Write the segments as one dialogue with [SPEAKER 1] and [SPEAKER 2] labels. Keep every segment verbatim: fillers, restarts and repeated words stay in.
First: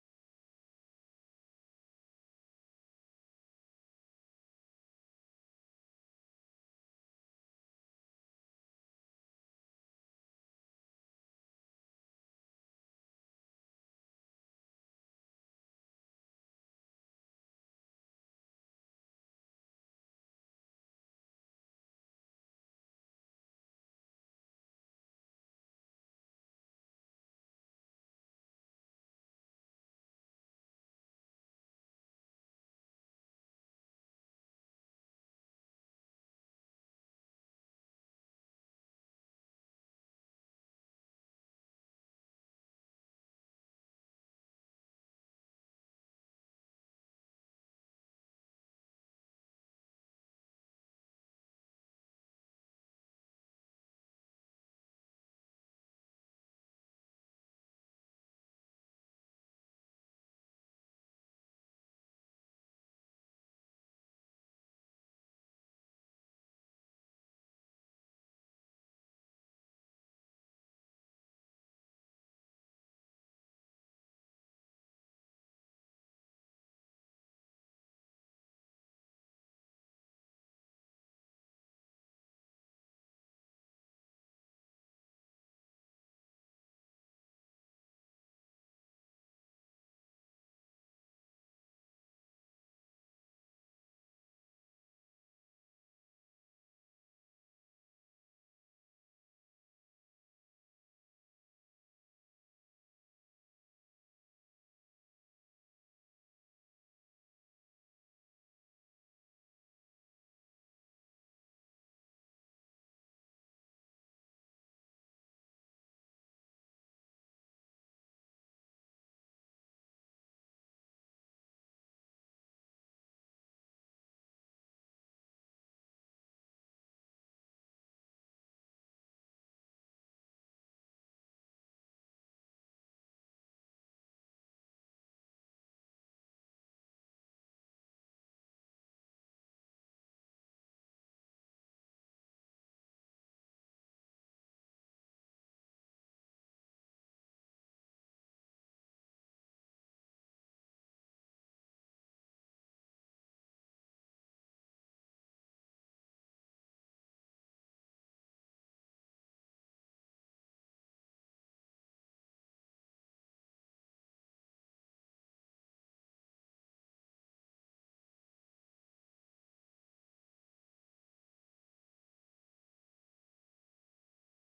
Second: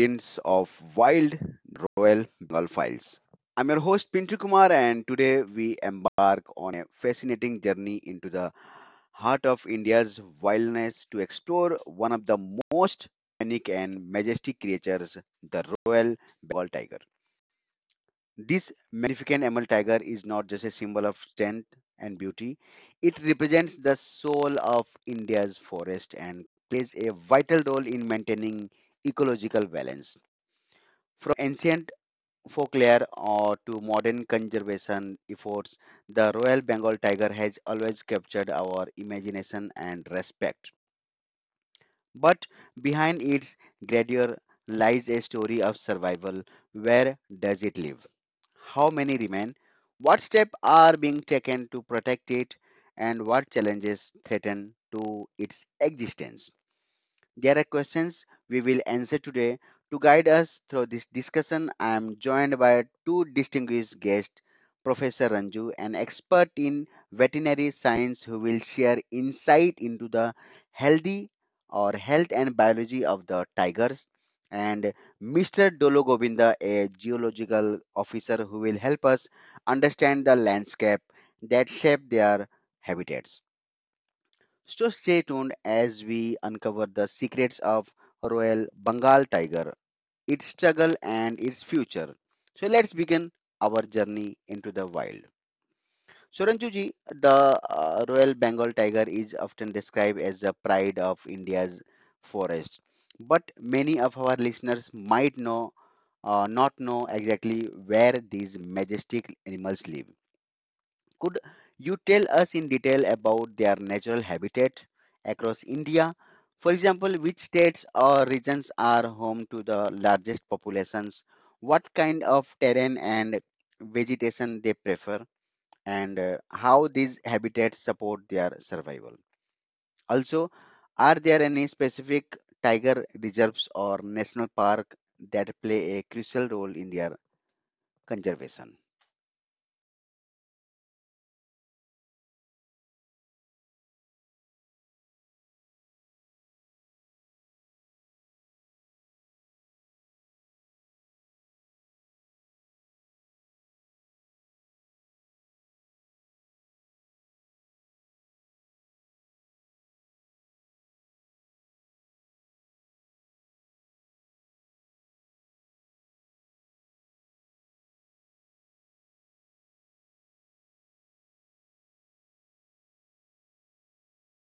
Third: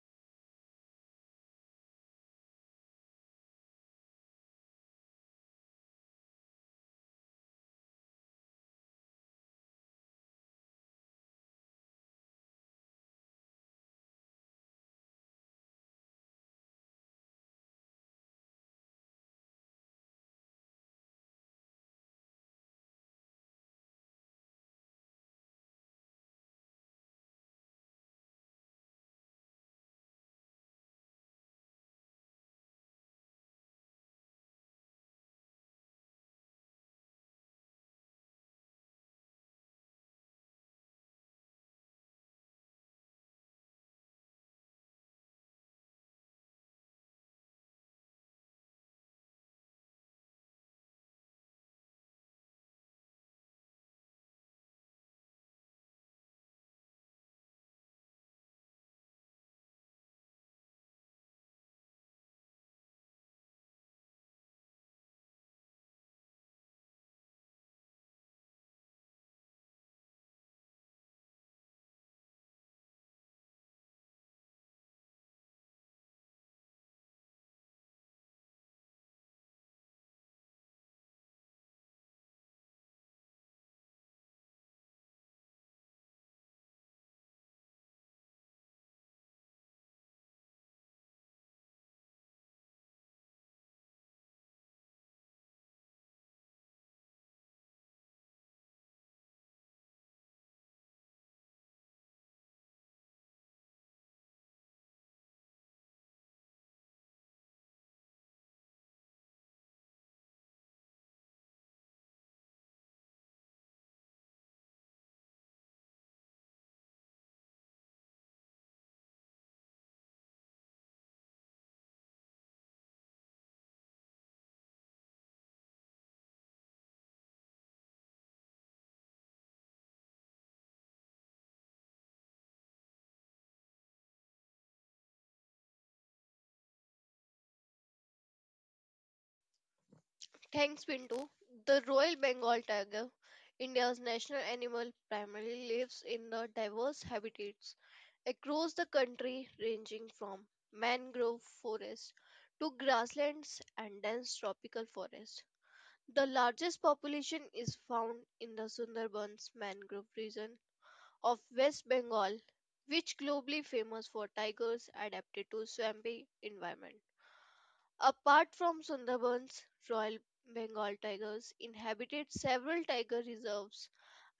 [SPEAKER 1] Guardians of Wild Royal Bengal Files. I'm your host Pintu Kumar, and today we embark on a fascinating journey into the heart of India's wilderness to explore one of the most unique and majestic creatures, the Royal Bengal Tiger. This magnificent emerald tiger is not just a symbol of strength and beauty, it represents the soul of India's forest and plays a vital role in maintaining ecological balance. From ancient folklore uh, to modern conservation efforts, the Royal Bengal tiger has always captured our imagination and respect. But behind its grandeur lies a story of survival. Where does it live? How many remain? What steps are being taken to protect it? And what challenges threaten to its existence? There are questions we will answer today. To guide us through this discussion, I am joined by two distinguished guests, Professor Ranju, an expert in veterinary science who will share insight into the healthy or health and biology of the tigers, and mister Dolo Govinda, a geological officer who will help us understand the landscape that shape their habitats. So stay tuned as we uncover the secrets of Royal Bengal tiger, its struggle and its future. So let's begin our journey into the wild. So Ranjuji, the uh, Royal Bengal tiger is often described as the pride of India's forest. But many of our listeners might know uh, not know exactly where these majestic animals live. Could you tell us in detail about their natural habitat across India? For example, which states or regions are home to the largest populations? What kind of terrain and vegetation they prefer, and uh, how these habitats support their survival? Also, are there any specific tiger reserves or national park that play a crucial role in their conservation?
[SPEAKER 2] Thanks, Pinto. The Royal Bengal tiger, India's national animal, primarily lives in the diverse habitats across the country, ranging from mangrove forests to grasslands and dense tropical forests. The largest population is found in the Sundarbans mangrove region of West Bengal, which globally famous for tigers adapted to swampy environments. Apart from Sundarbans, Royal Bengal tigers inhabited several tiger reserves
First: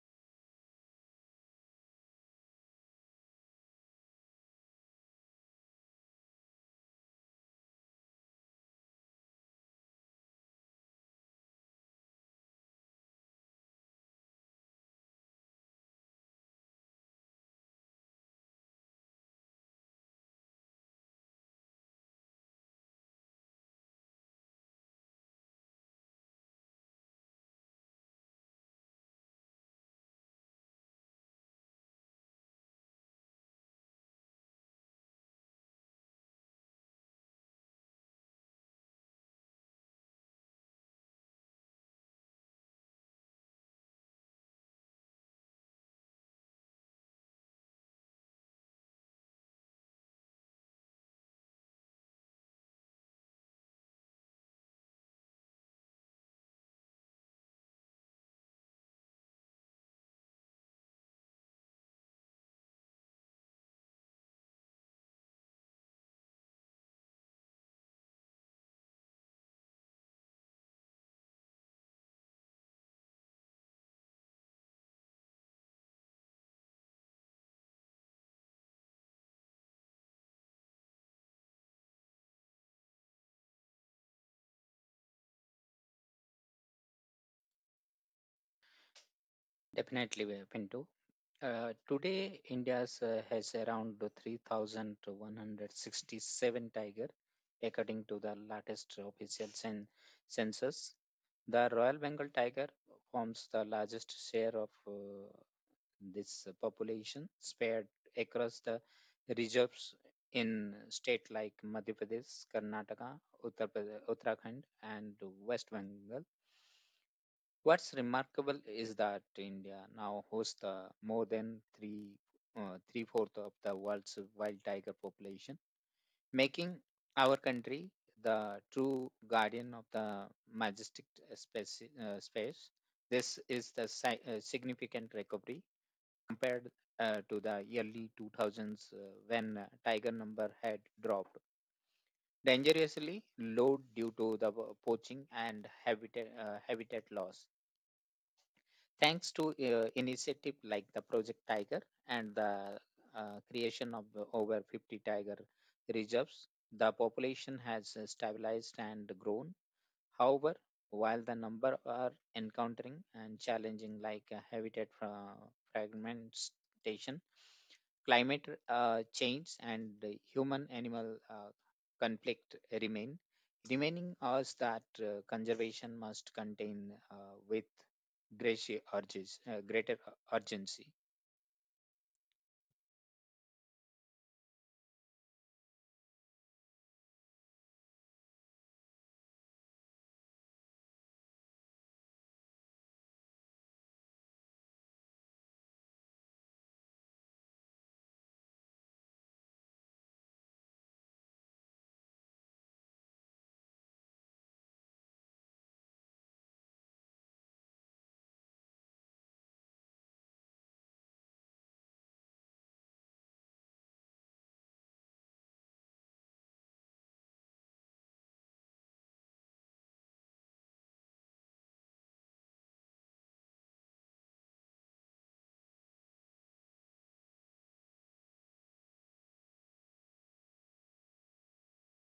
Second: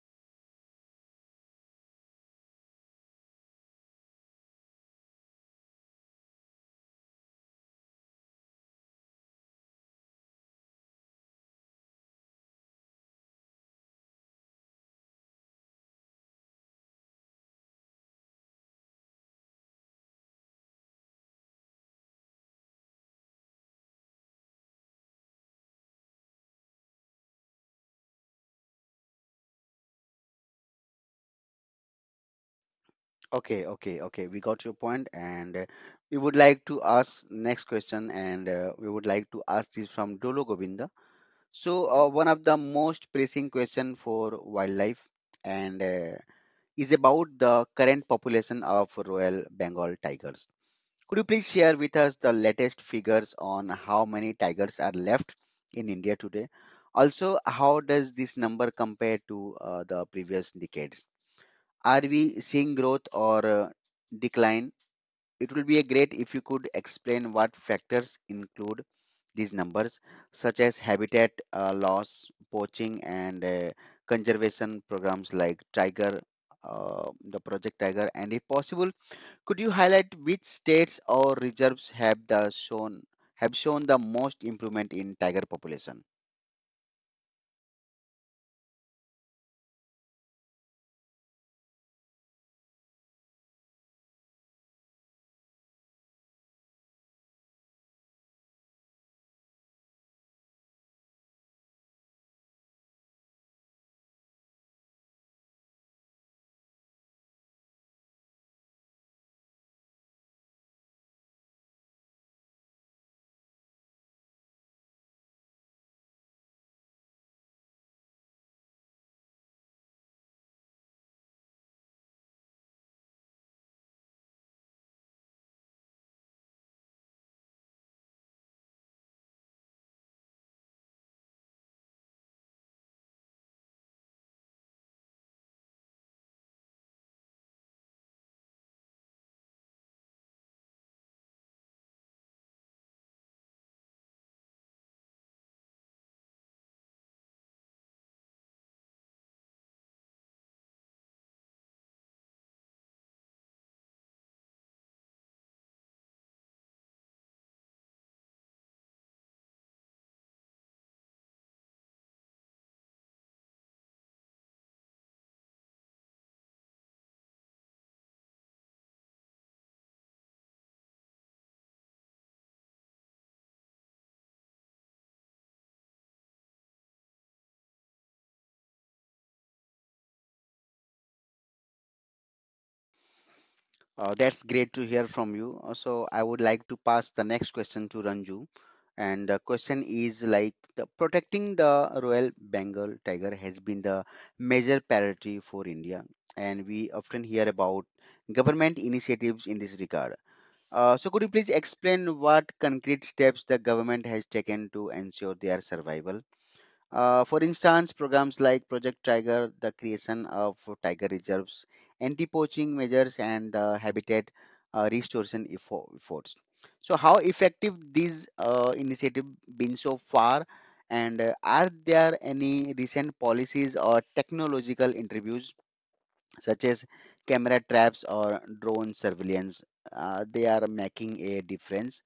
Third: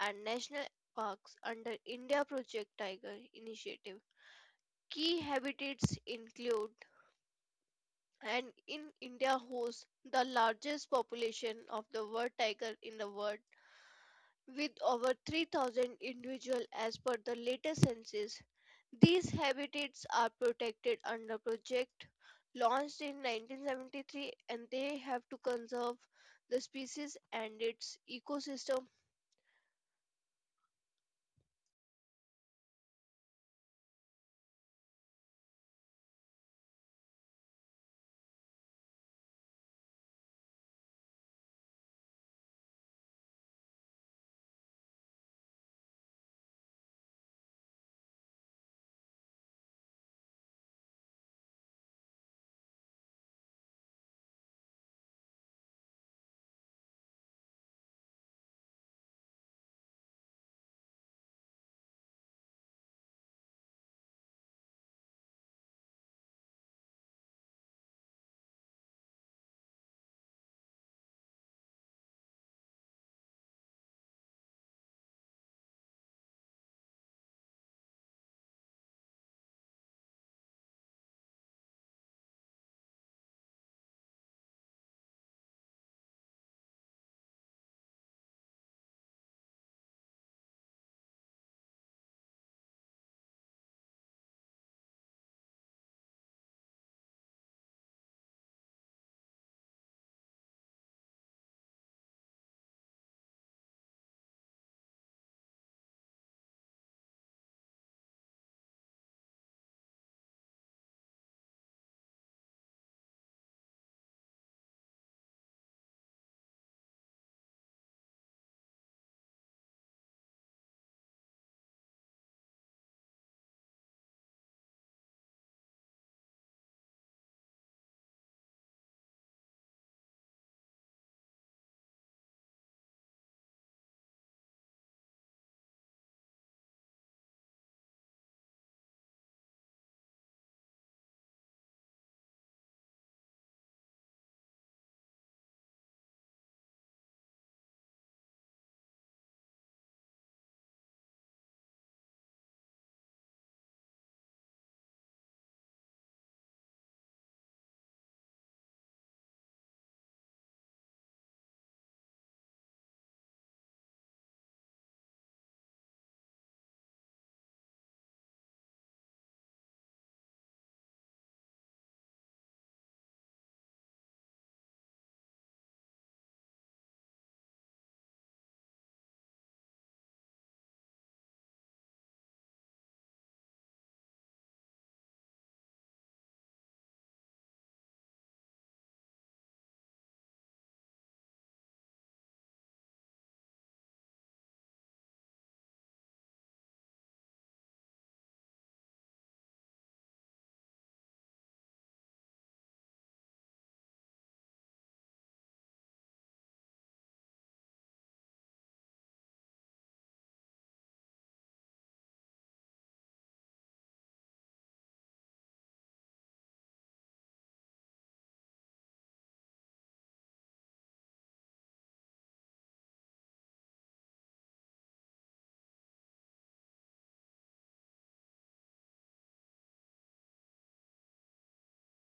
[SPEAKER 2] and national parks under India Project Tiger initiative. Key habitats include and in India hosts the largest population of the world tiger in the world with over three thousand individuals as per the latest census. These habitats are protected under project launched in nineteen seventy-three and they have to conserve the species and its ecosystem.
[SPEAKER 1] Okay, okay, okay. We got your point, and uh, we would like to ask next question, and uh, we would like to ask this from Dolo Govinda. So, uh, one of the most pressing question for wildlife, and uh, is about the current population of Royal Bengal tigers. Could you please share with us the latest figures on how many tigers are left in India today? Also, how does this number compare to uh, the previous decades? Are we seeing growth or uh, decline? It will be a great if you could explain what factors include these numbers, such as habitat uh, loss, poaching, and uh, conservation programs like Tiger, uh, the Project Tiger, and if possible, could you highlight which states or reserves have the shown have shown the most improvement in tiger population?
[SPEAKER 3] Definitely, we are Pinto. Uh, today, India uh, has around three thousand one hundred sixty-seven tiger, according to the latest official cen- census. The Royal Bengal tiger forms the largest share of uh, this population, spread across the reserves in states like Madhya Pradesh, Karnataka, Uttar Pradesh, Uttarakhand, and West Bengal. What's remarkable is that India now hosts the more than three uh, three fourth of the world's wild tiger population, making our country the true guardian of the majestic uh, speci- uh, space. This is the si- uh, significant recovery compared uh, to the early two thousands uh, when uh, tiger number had dropped dangerously low due to the poaching and habitat uh, habitat loss. Thanks to uh, initiative like the Project Tiger and the uh, creation of the over fifty tiger reserves, the population has uh, stabilized and grown. However, while the number are encountering and challenging like uh, habitat fra- fragmentation, climate uh, change and the human animal uh, conflict remain remaining us that uh, conservation must contain uh, with greater urges, uh, greater uh, urgency.
[SPEAKER 1] Uh, that's great to hear from you. Uh, So I would like to pass the next question to Ranju. And the question is like the protecting the Royal Bengal tiger has been the major priority for India, and we often hear about government initiatives in this regard. Uh, so could you please explain what concrete steps the government has taken to ensure their survival? Uh, for instance, programs like Project Tiger, the creation of tiger reserves, anti poaching measures, and uh, habitat uh, restoration effo- efforts. So, how effective these uh, initiatives been so far, and uh, are there any recent policies or technological interviews such as camera traps or drone surveillance. Uh, they are making a difference.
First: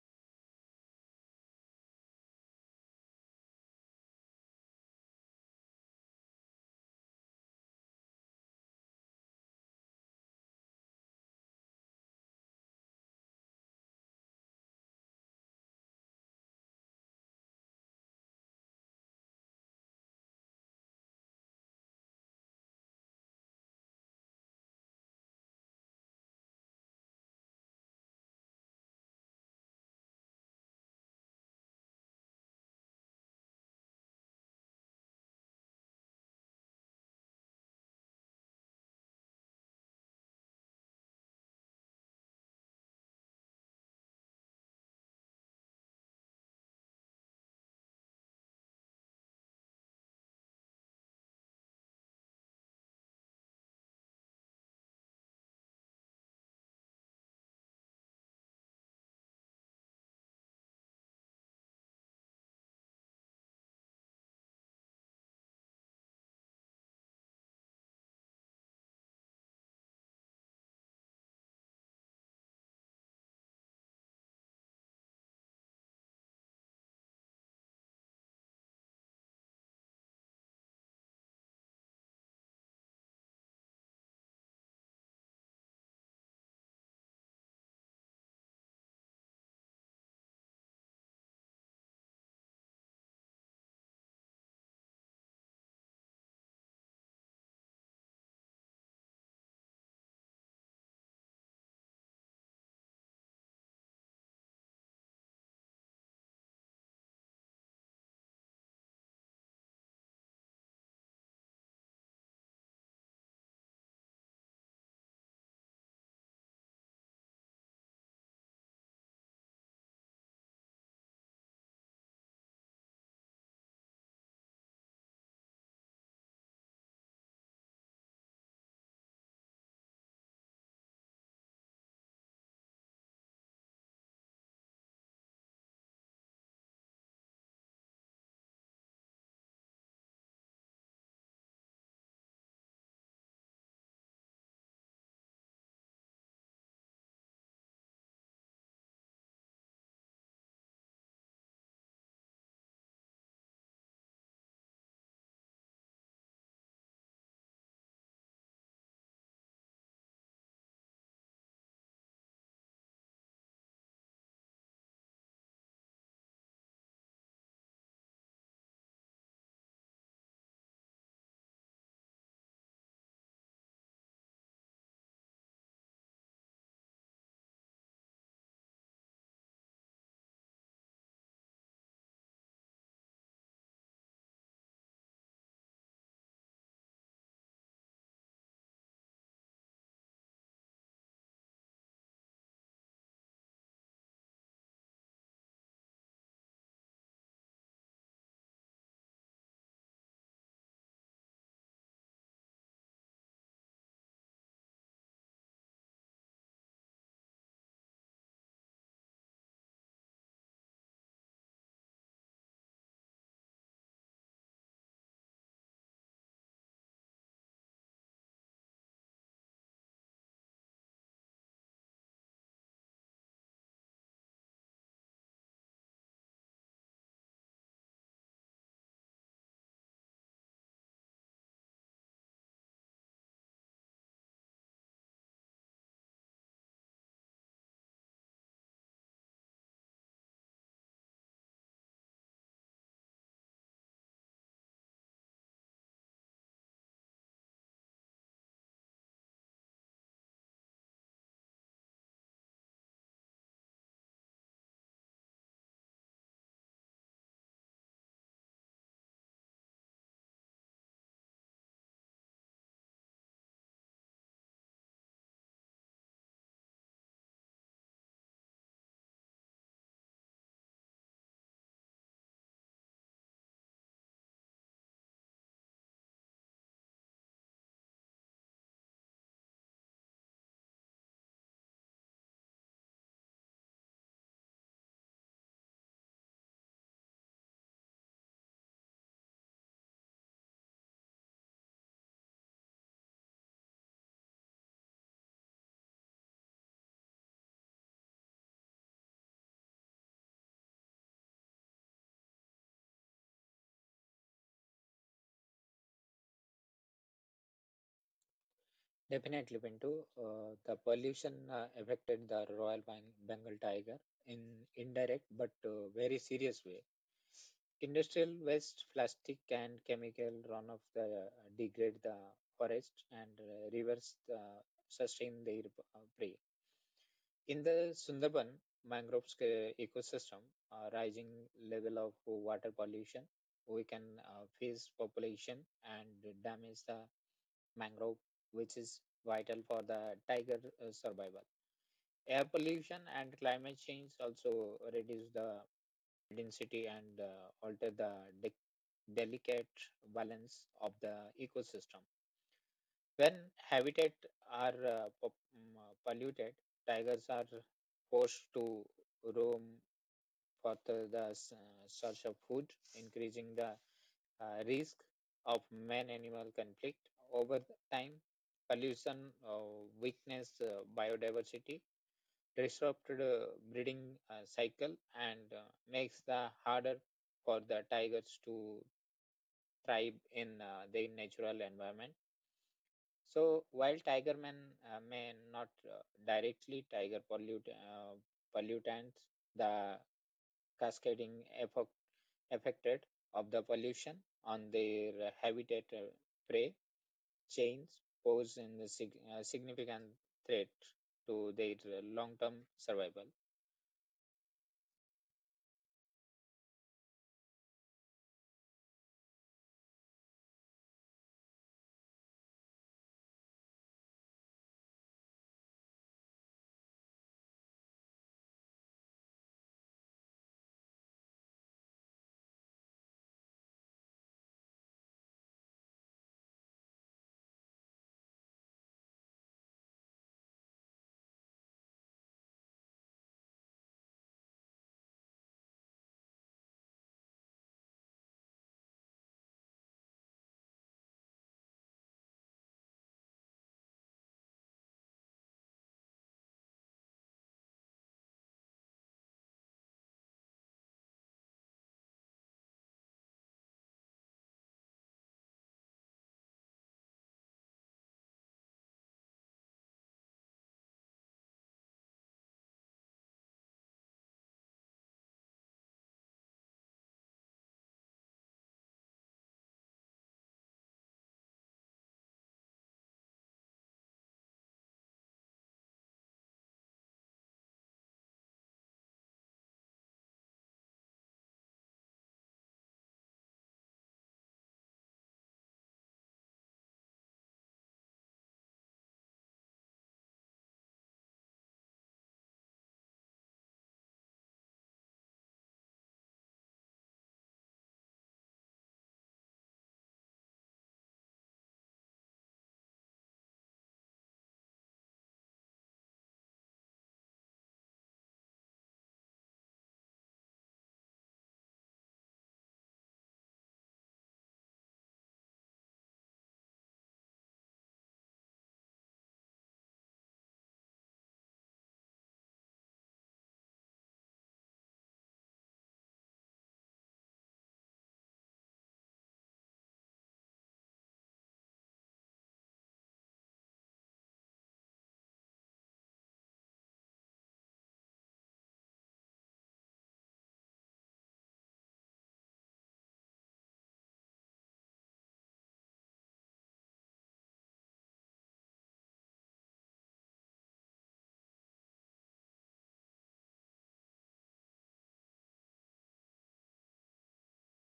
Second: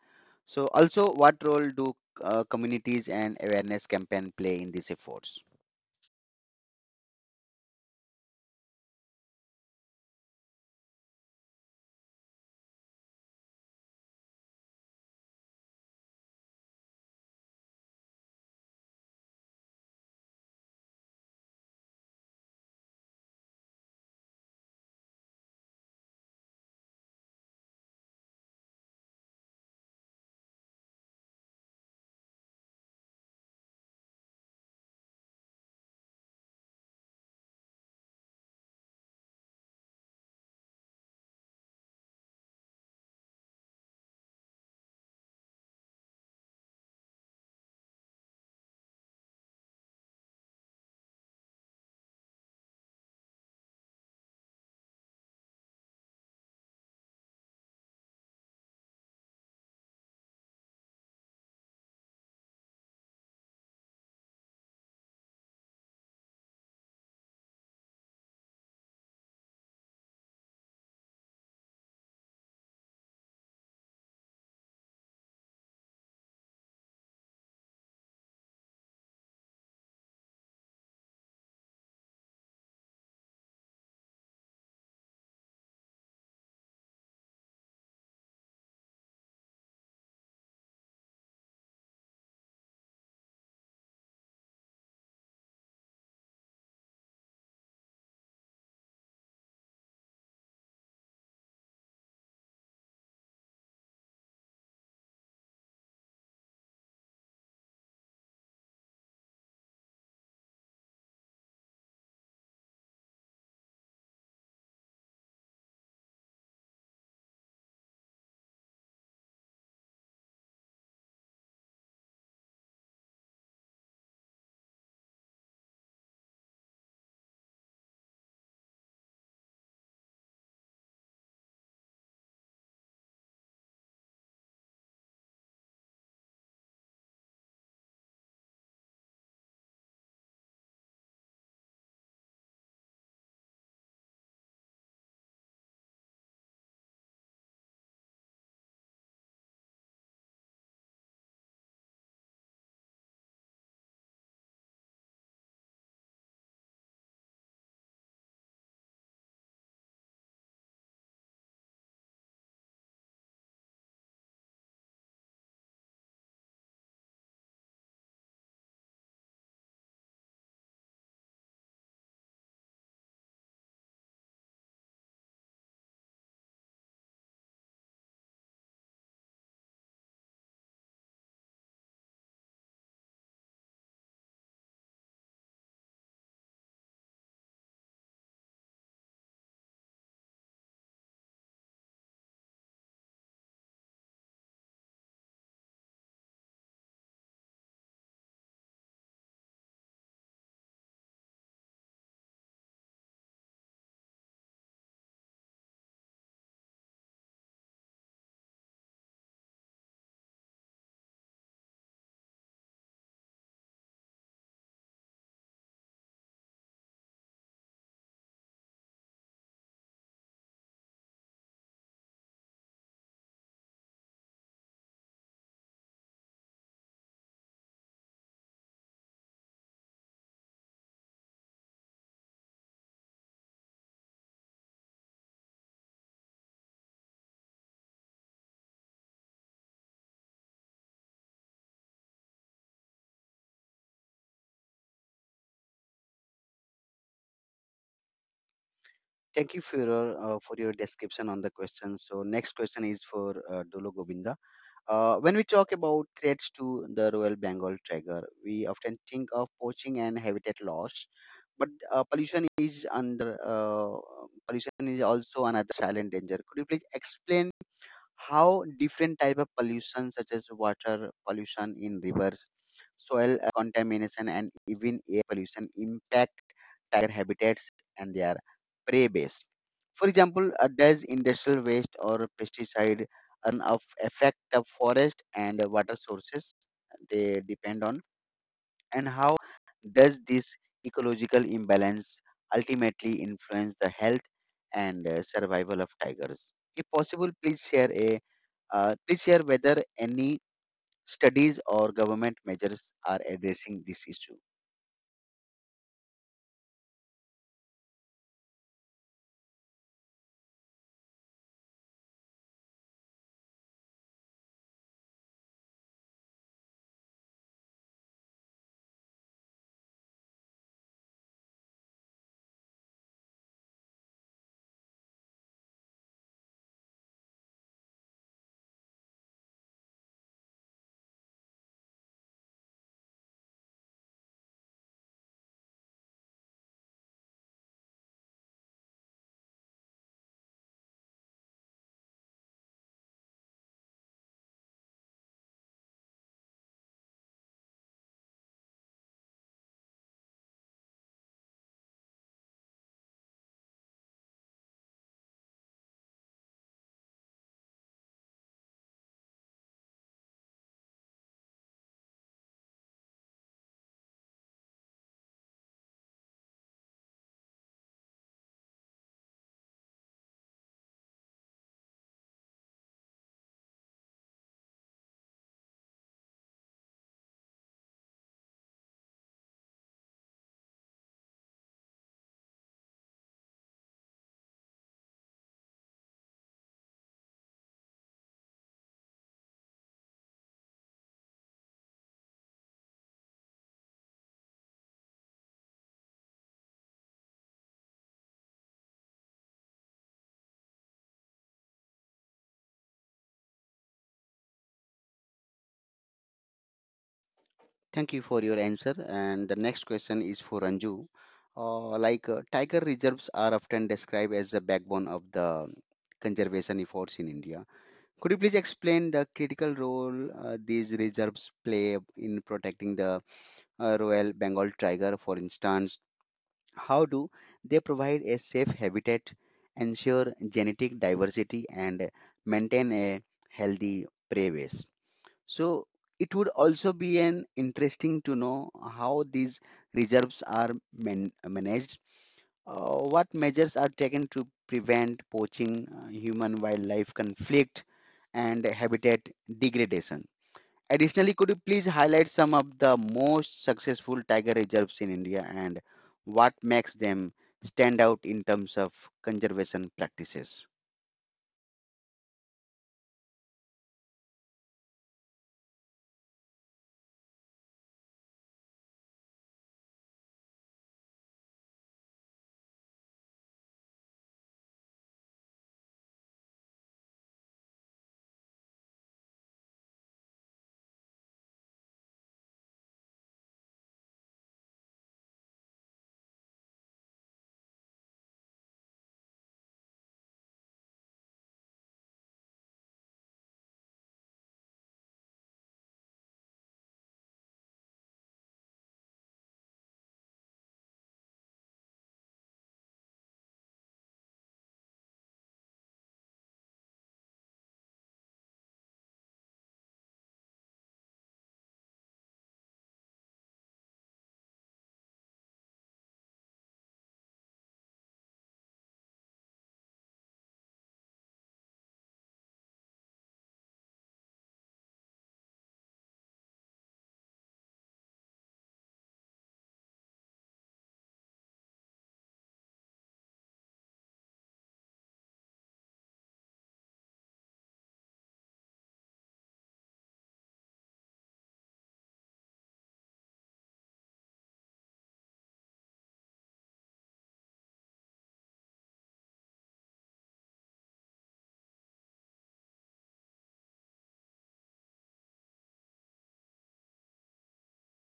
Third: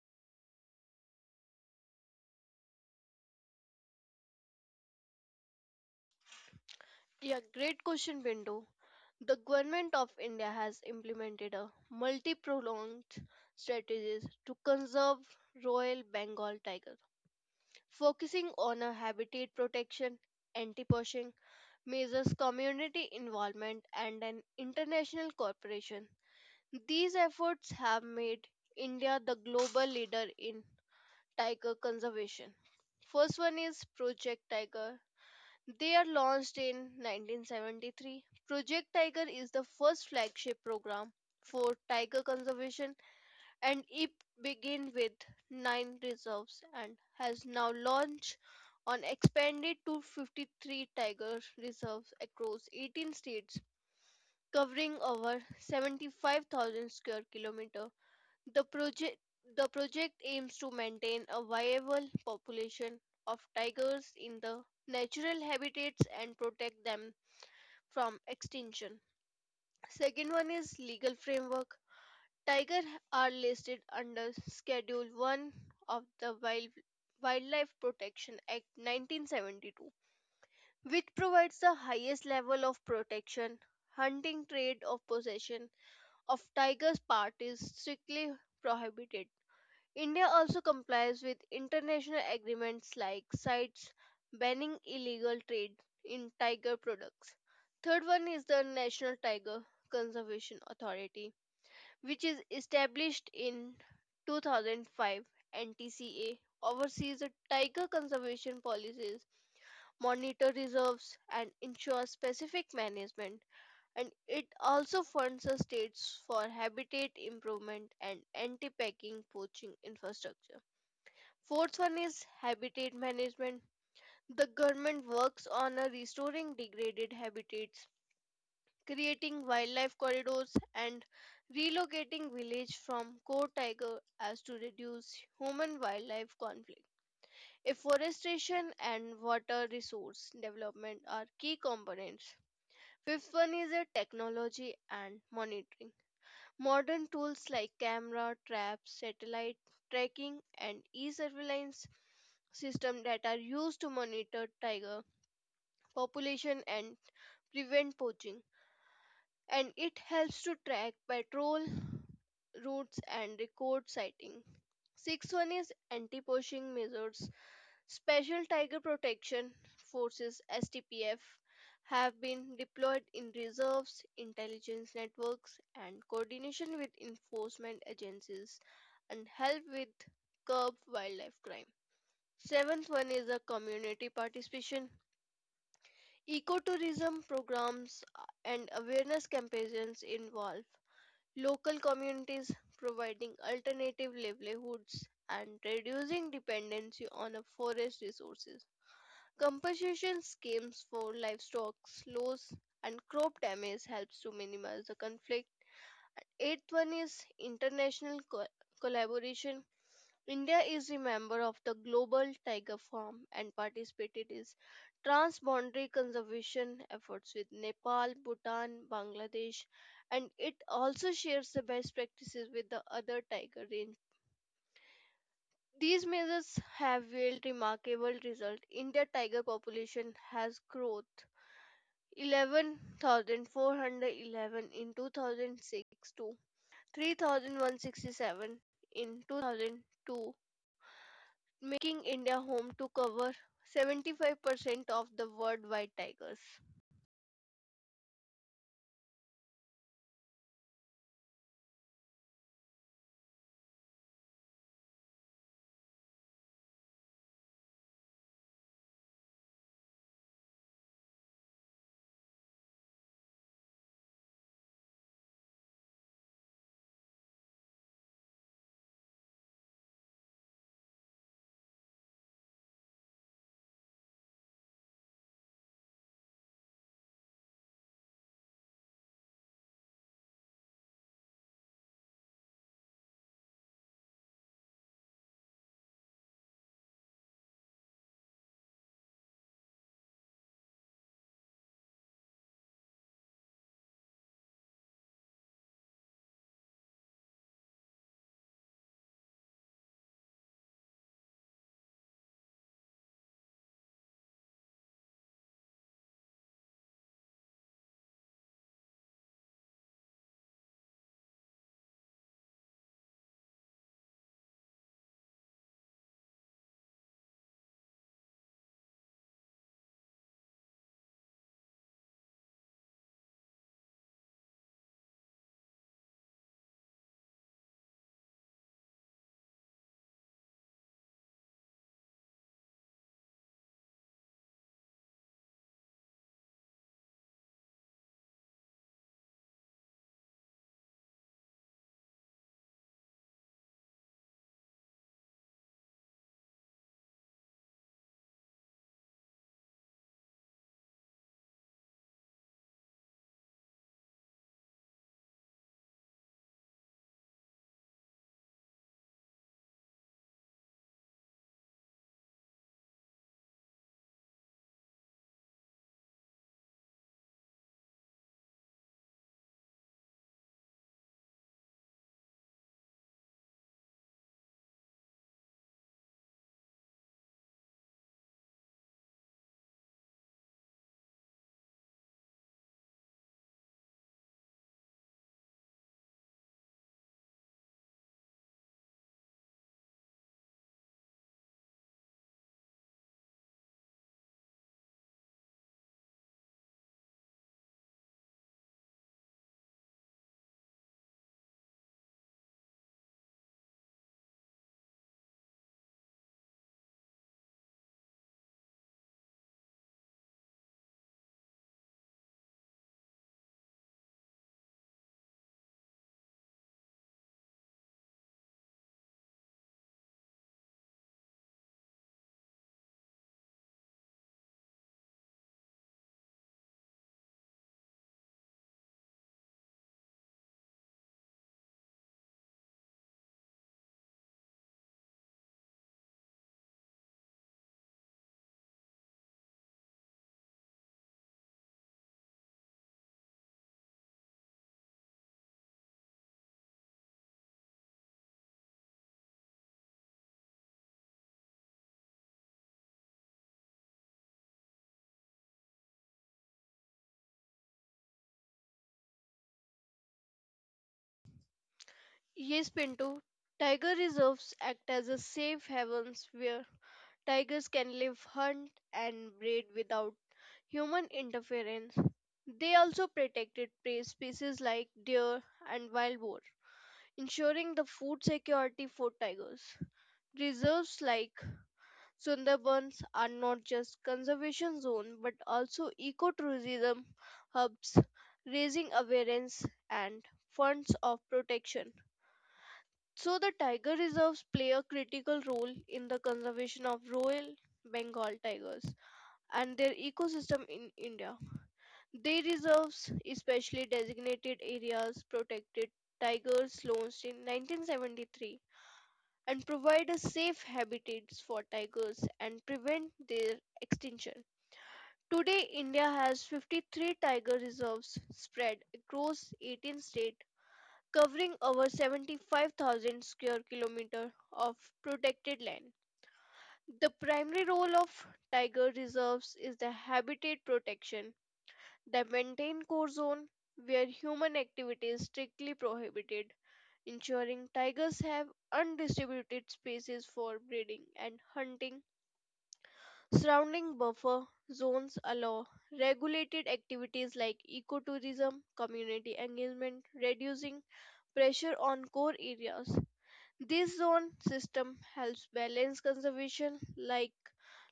[SPEAKER 1] So, also, what role do uh, communities and awareness campaign play in these efforts?
[SPEAKER 2] Yeah, great question, Bindu. The government of India has implemented a multi-pronged strategies to conserve Royal Bengal tiger, focusing on a habitat protection, anti-poaching, measures community involvement and an international cooperation. These efforts have made India the global leader in tiger conservation. First one is Project Tiger. They are launched in nineteen seventy-three. Project Tiger is the first flagship program for tiger conservation and it began with nine reserves and has now launched on expanded to fifty-three tiger reserves across eighteen states, covering over seventy-five thousand square kilometer. The project the project aims to maintain a viable population of tigers in the natural habitats and protect them from extinction. Second one is legal framework. Tiger are listed under Schedule one of the Wild Wildlife Protection Act nineteen seventy-two, which provides the highest level of protection. Hunting, trade, or possession of tiger's part is strictly prohibited. India also complies with international agreements like sites banning illegal trade in tiger products. Third one is the National Tiger Conservation Authority, which is established in two thousand five. N T C A oversees the tiger conservation policies, monitor reserves, and ensures specific management and it also funds the states for habitat improvement and anti-packing poaching infrastructure. Fourth one is habitat management. The government works on a restoring degraded habitats, creating wildlife corridors and relocating village from core tiger as to reduce human wildlife conflict. Afforestation and water resource development are key components. Fifth one is a technology and monitoring. Modern tools like camera traps, satellite tracking, and e-surveillance systems that are used to monitor tiger population and prevent poaching. And it helps to track patrol routes and record sighting. Sixth one is anti-poaching measures. Special Tiger Protection Forces (S T P F) have been deployed in reserves, intelligence networks, and coordination with enforcement agencies and help with curb wildlife crime. Seventh one is the community participation. Ecotourism programs and awareness campaigns involve local communities providing alternative livelihoods and reducing dependency on a forest resources. Compensation schemes for livestock loss and crop damage helps to minimize the conflict. And eighth one is international co- collaboration. India is a member of the Global Tiger Farm and participated in transboundary conservation efforts with Nepal, Bhutan, Bangladesh, and it also shares the best practices with the other tiger range. These measures have yielded remarkable results. India tiger population has growth eleven thousand four hundred eleven in two thousand six to three thousand one hundred sixty-seven in two thousand two, making India home to cover seventy-five percent of the worldwide tigers.
[SPEAKER 1] Thank you for your, uh, for your description on the question. So next question is for uh, Dolo Govinda. Uh, when we talk about threats to the Royal Bengal tiger, we often think of poaching and habitat loss, but uh, pollution is under uh, pollution is also another silent danger. Could you please explain how different type of pollution such as water pollution in rivers soil uh, contamination and even air pollution impact tiger habitats and their prey base for example uh, does industrial waste or pesticide runoff affect the forest and water sources they depend on and how does this ecological imbalance ultimately influence the health and uh, survival of tigers? If possible, please share a uh, please share whether any studies or government measures are addressing this issue.
[SPEAKER 3] Definitely, Pinto. Uh, the pollution uh, affected the Royal Bang- Bengal tiger in indirect but uh, very serious way. Industrial waste, plastic, and chemical runoff the, uh, degrade the forest and uh, rivers uh, sustain their uh, prey. In the Sundarban mangroves uh, ecosystem, uh, rising level of water pollution, we can uh, face population and damage the mangrove, which is vital for the tiger uh, survival. Air pollution and climate change also reduce the density and uh, alter the de- delicate balance of the ecosystem. When habitat are uh, po- mm, uh, polluted, tigers are forced to roam for the, the s- uh, search of food, increasing the uh, risk of man-animal conflict. Over the time, pollution uh, weakness uh, biodiversity, disrupted uh, breeding uh, cycle, and uh, makes the harder for the tigers to thrive in uh, their natural environment. So while tiger man uh, may not uh, directly tiger pollute uh, pollutants, the cascading effect affected of the pollution on their habitat uh, prey chains pose in the sig- uh, significant threat to their long-term survival.
[SPEAKER 1] Thank you for your answer. And the next question is for Anju. Uh, like uh, tiger reserves are often described as the backbone of the conservation efforts in India. Could you please explain the critical role uh, these reserves play in protecting the uh, Royal Bengal tiger, for instance? How do they provide a safe habitat, ensure genetic diversity, and maintain a healthy prey base? So, it would also be an interesting to know how these reserves are man- managed, uh, what measures are taken to prevent poaching, uh, human wildlife conflict, and habitat degradation? Additionally, could you please highlight some of the most successful tiger reserves in India and what makes them stand out in terms of conservation practices?
[SPEAKER 2] Yes, Pinto, tiger reserves act as a safe havens where tigers can live, hunt, and breed without human interference. They also protected prey species like deer and wild boar, ensuring the food security for tigers. Reserves like Sundarbans are not just conservation zones but also ecotourism hubs, raising awareness and funds of protection. So the tiger reserves play a critical role in the conservation of Royal Bengal tigers and their ecosystem in India. They reserves especially designated areas protected tigers launched in nineteen seventy-three and provide a safe habitats for tigers and prevent their extinction. Today, India has fifty-three tiger reserves spread across eighteen states, covering over seventy-five thousand square kilometers of protected land. The primary role of tiger reserves is the habitat protection. They maintain core zone where human activity is strictly prohibited ensuring tigers have undistributed spaces for breeding and hunting. Surrounding buffer zones allow regulated activities like ecotourism, community engagement, reducing pressure on core areas. This zone system helps balance conservation like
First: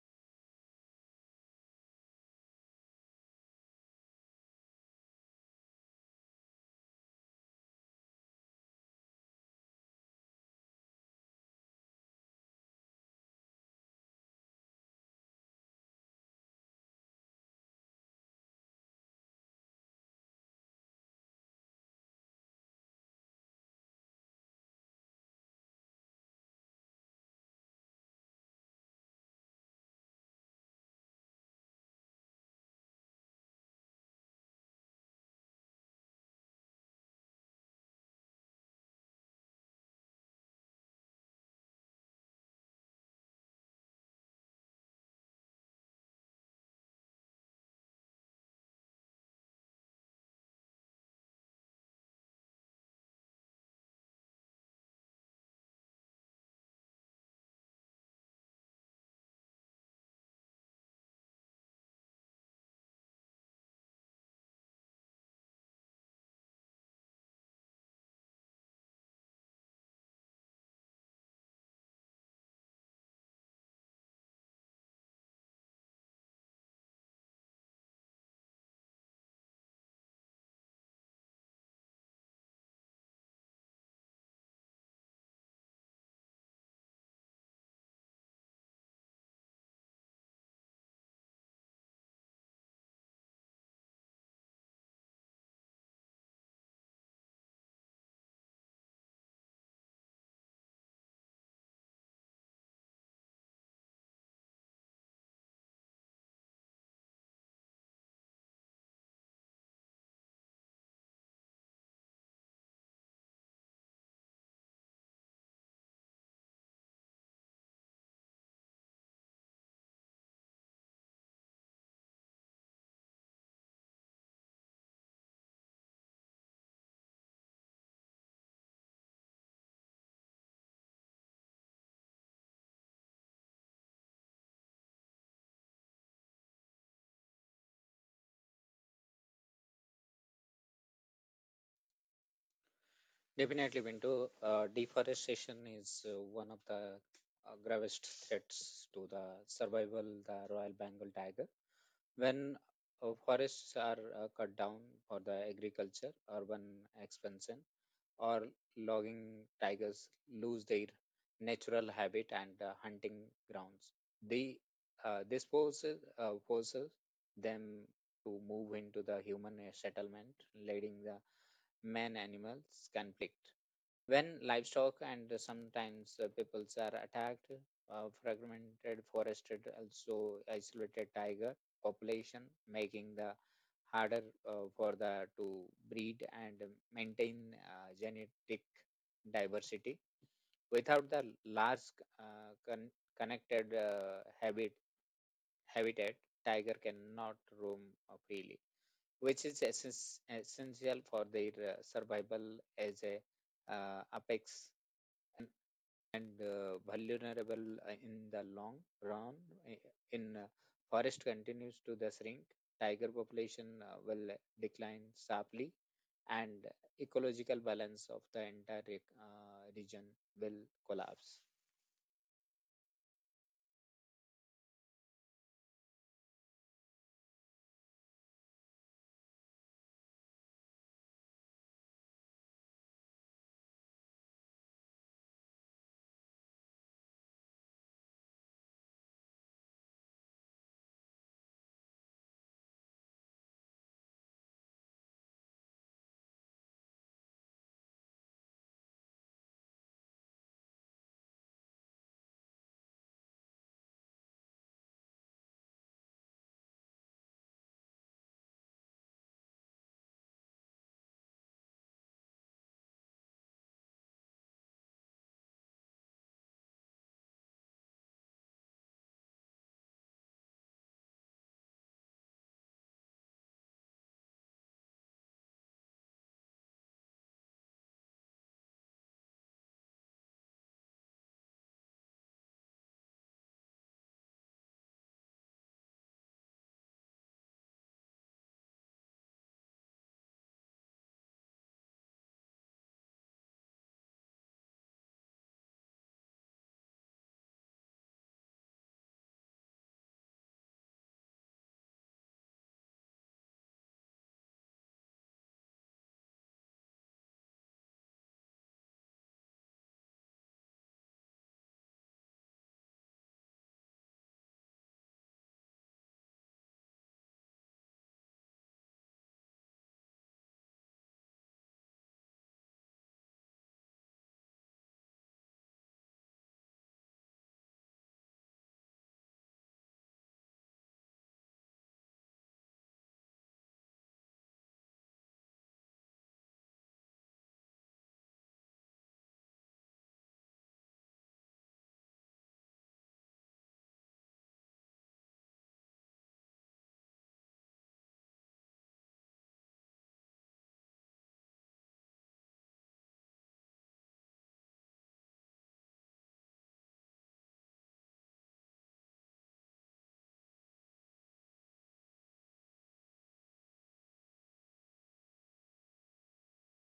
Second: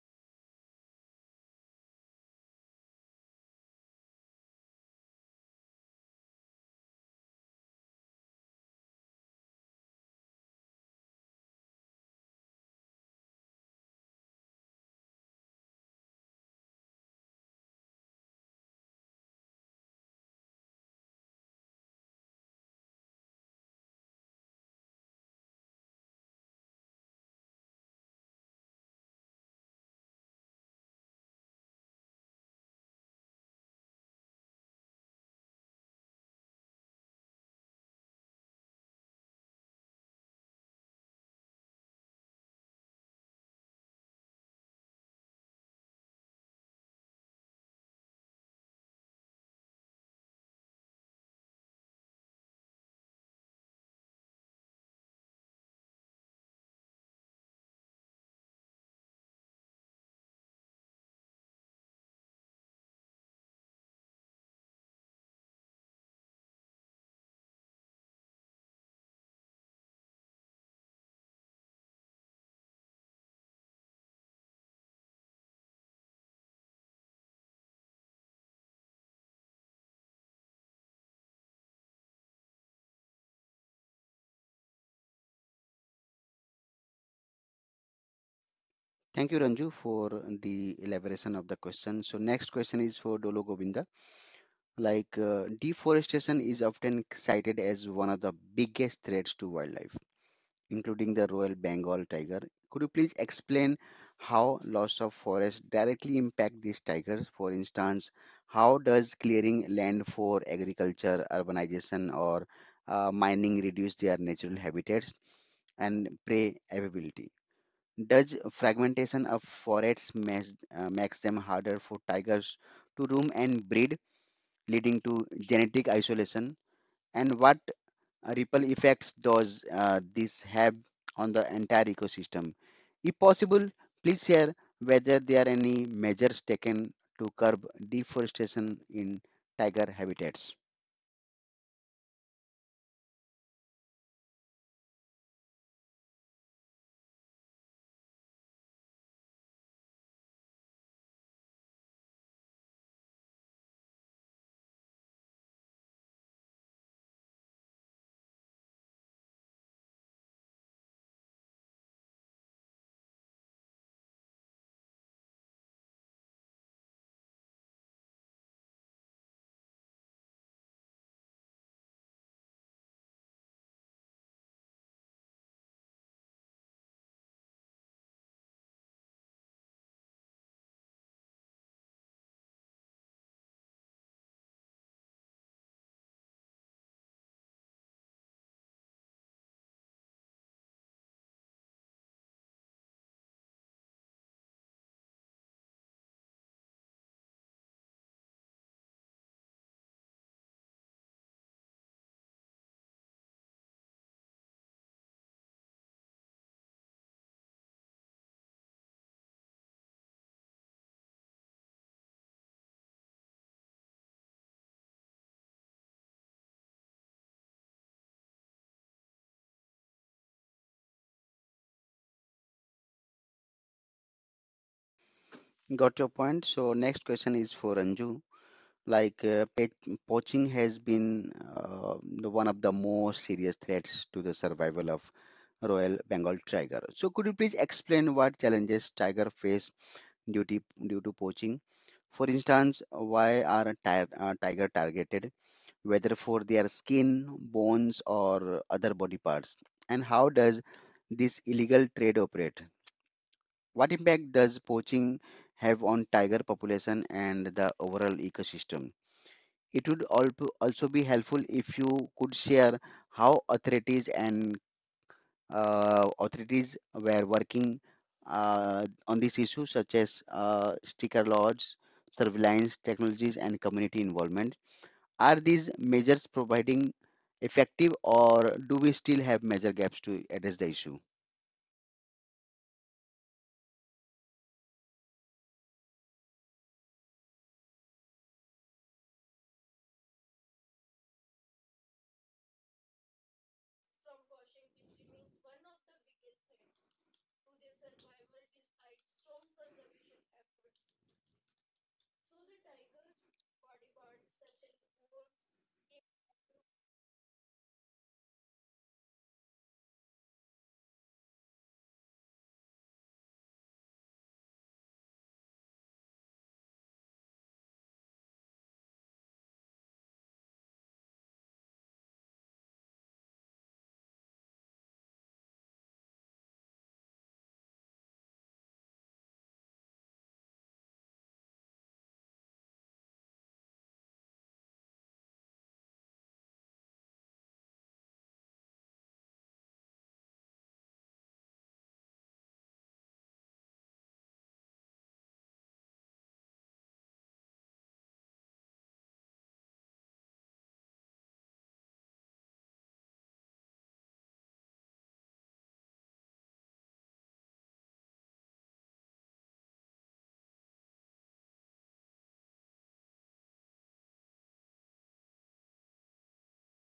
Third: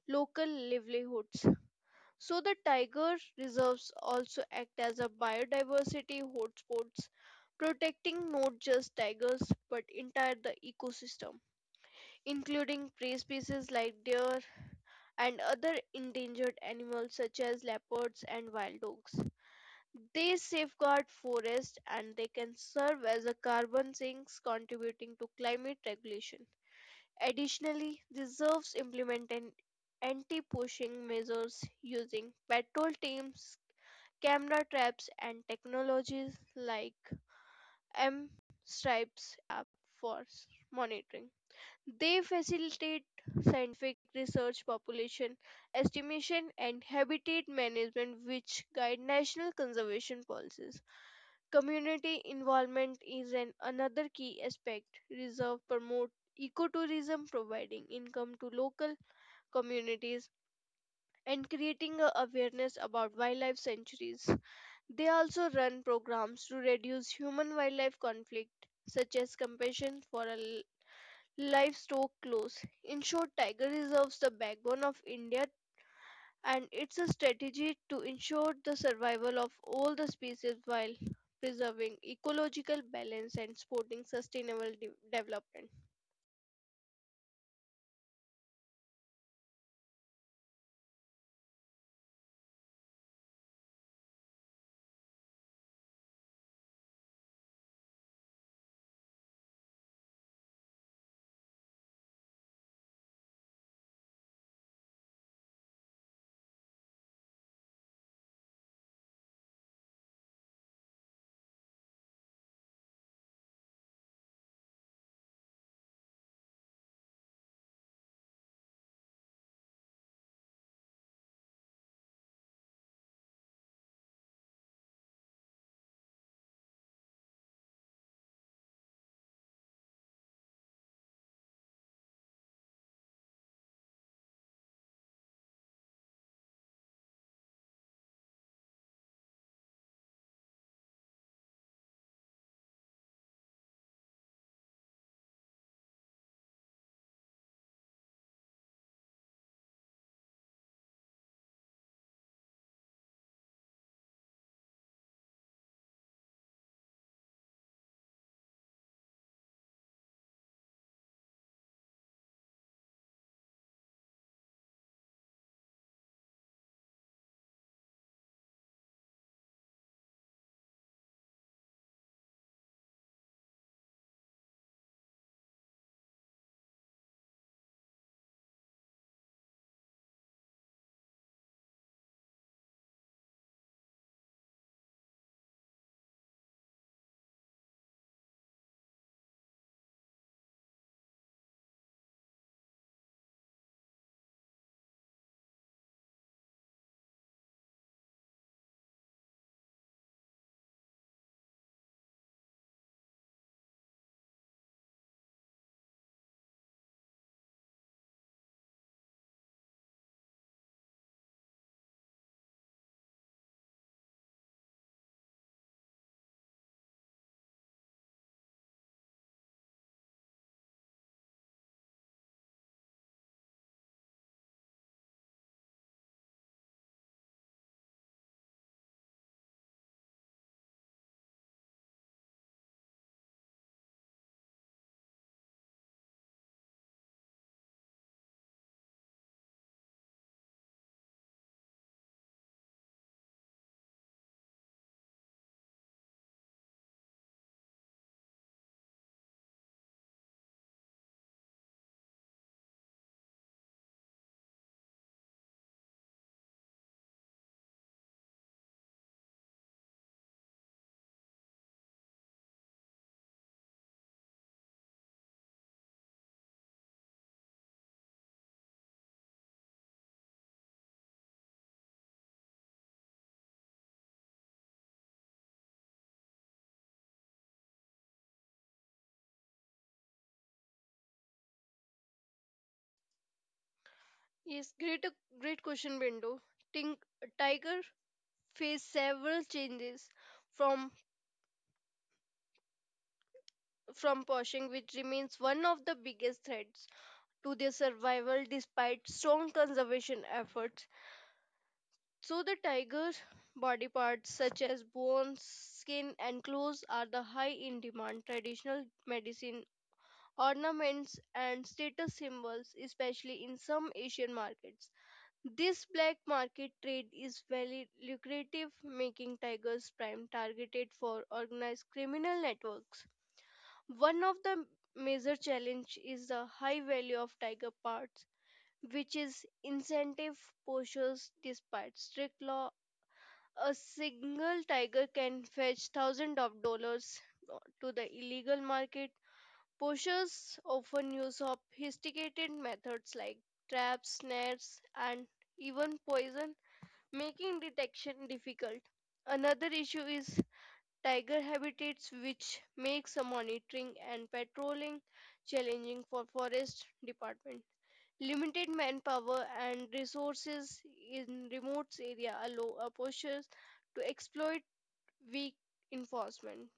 [SPEAKER 2] local livelihoods so the tiger reserves also act as a biodiversity hotspots, protecting not just tigers but entire the ecosystem, including prey species like deer and other endangered animals such as leopards and wild dogs. They safeguard forests and they can serve as a carbon sinks contributing to climate regulation. Additionally, reserves implement an anti-poaching measures using patrol teams, camera traps and technologies like M-Stripes app for monitoring. They facilitate scientific research, population estimation, and habitat management, which guide national conservation policies. Community involvement is an another key aspect. Reserve promote ecotourism, providing income to local communities and creating a awareness about wildlife sanctuaries. They also run programs to reduce human wildlife conflict, such as compassion for a l- livestock clause. In short, tiger reserves the backbone of India and it's a strategy to ensure the survival of all the species while preserving ecological balance and supporting sustainable de- development.
[SPEAKER 1] Thank you, Ranju, for the elaboration of the question. So, next question is for Dolo Govinda. Like, uh, deforestation is often cited as one of the biggest threats to wildlife including the Royal Bengal tiger. Could you please explain how loss of forest directly impact these tigers? For instance, how does clearing land for agriculture, urbanization, or uh, mining reduce their natural habitats and prey availability? Does fragmentation of forests mas- uh, makes them harder for tigers to roam and breed, leading to genetic isolation? And what uh, ripple effects does uh, this have on the entire ecosystem? If possible, please share whether there are any measures taken to curb deforestation in tiger habitats.
[SPEAKER 3] Definitely, Bintu, uh, deforestation is uh, one of the uh, gravest threats to the survival the Royal Bengal tiger. When uh, forests are uh, cut down for the agriculture, urban expansion, or logging, tigers lose their natural habitat and uh, hunting grounds. They, uh, this forces, uh, forces them to move into the human uh, settlement, leading the man animals conflict. When livestock and sometimes uh, peoples are attacked, uh, fragmented, forested, also isolated tiger population, making the harder uh, for the to breed and maintain uh, genetic diversity without the large uh, con- connected uh, habit habitat tiger cannot roam uh, freely, which is essence, essential for their uh, survival as a uh, apex and, and uh, vulnerable uh, in the long run. I- In uh, forest continues to the shrink, tiger population uh, will decline sharply, and ecological balance of the entire reg- uh, region will collapse.
[SPEAKER 1] Got your point. So next question is for Anju. Like uh, pet poaching has been uh, the one of the most serious threats to the survival of Royal Bengal tiger. So could you please explain what challenges tiger face due to, due to poaching? For instance, why are tiger, uh, tiger targeted, whether for their skin, bones, or other body parts? And how does this illegal trade operate? What impact does poaching have on tiger population and the overall ecosystem? It would al- also be helpful if you could share how authorities and uh, authorities were working uh, on these issues such as uh, sticker laws, surveillance technologies, and community involvement. Are these measures providing effective, or do we still have major gaps to address the issue?
[SPEAKER 2] Yes, great great question, Bindu. Think tiger faced several changes from from poaching, which remains one of the biggest threats to their survival despite strong conservation efforts. So, the tiger body parts such as bones, skin, and claws are the high in demand traditional medicine ornaments and status symbols, especially in some Asian markets. This black market trade is very lucrative, making tigers prime targeted for organized criminal networks. One of the major challenge is the high value of tiger parts which is incentive postures despite strict law. A single tiger can fetch thousands of dollars to the illegal market. Poachers often use sophisticated methods like traps, snares, and even poison, making detection difficult. Another issue is tiger habitats, which makes monitoring and patrolling challenging for forest department. Limited manpower and resources in remote area allow opposers to exploit weak enforcement.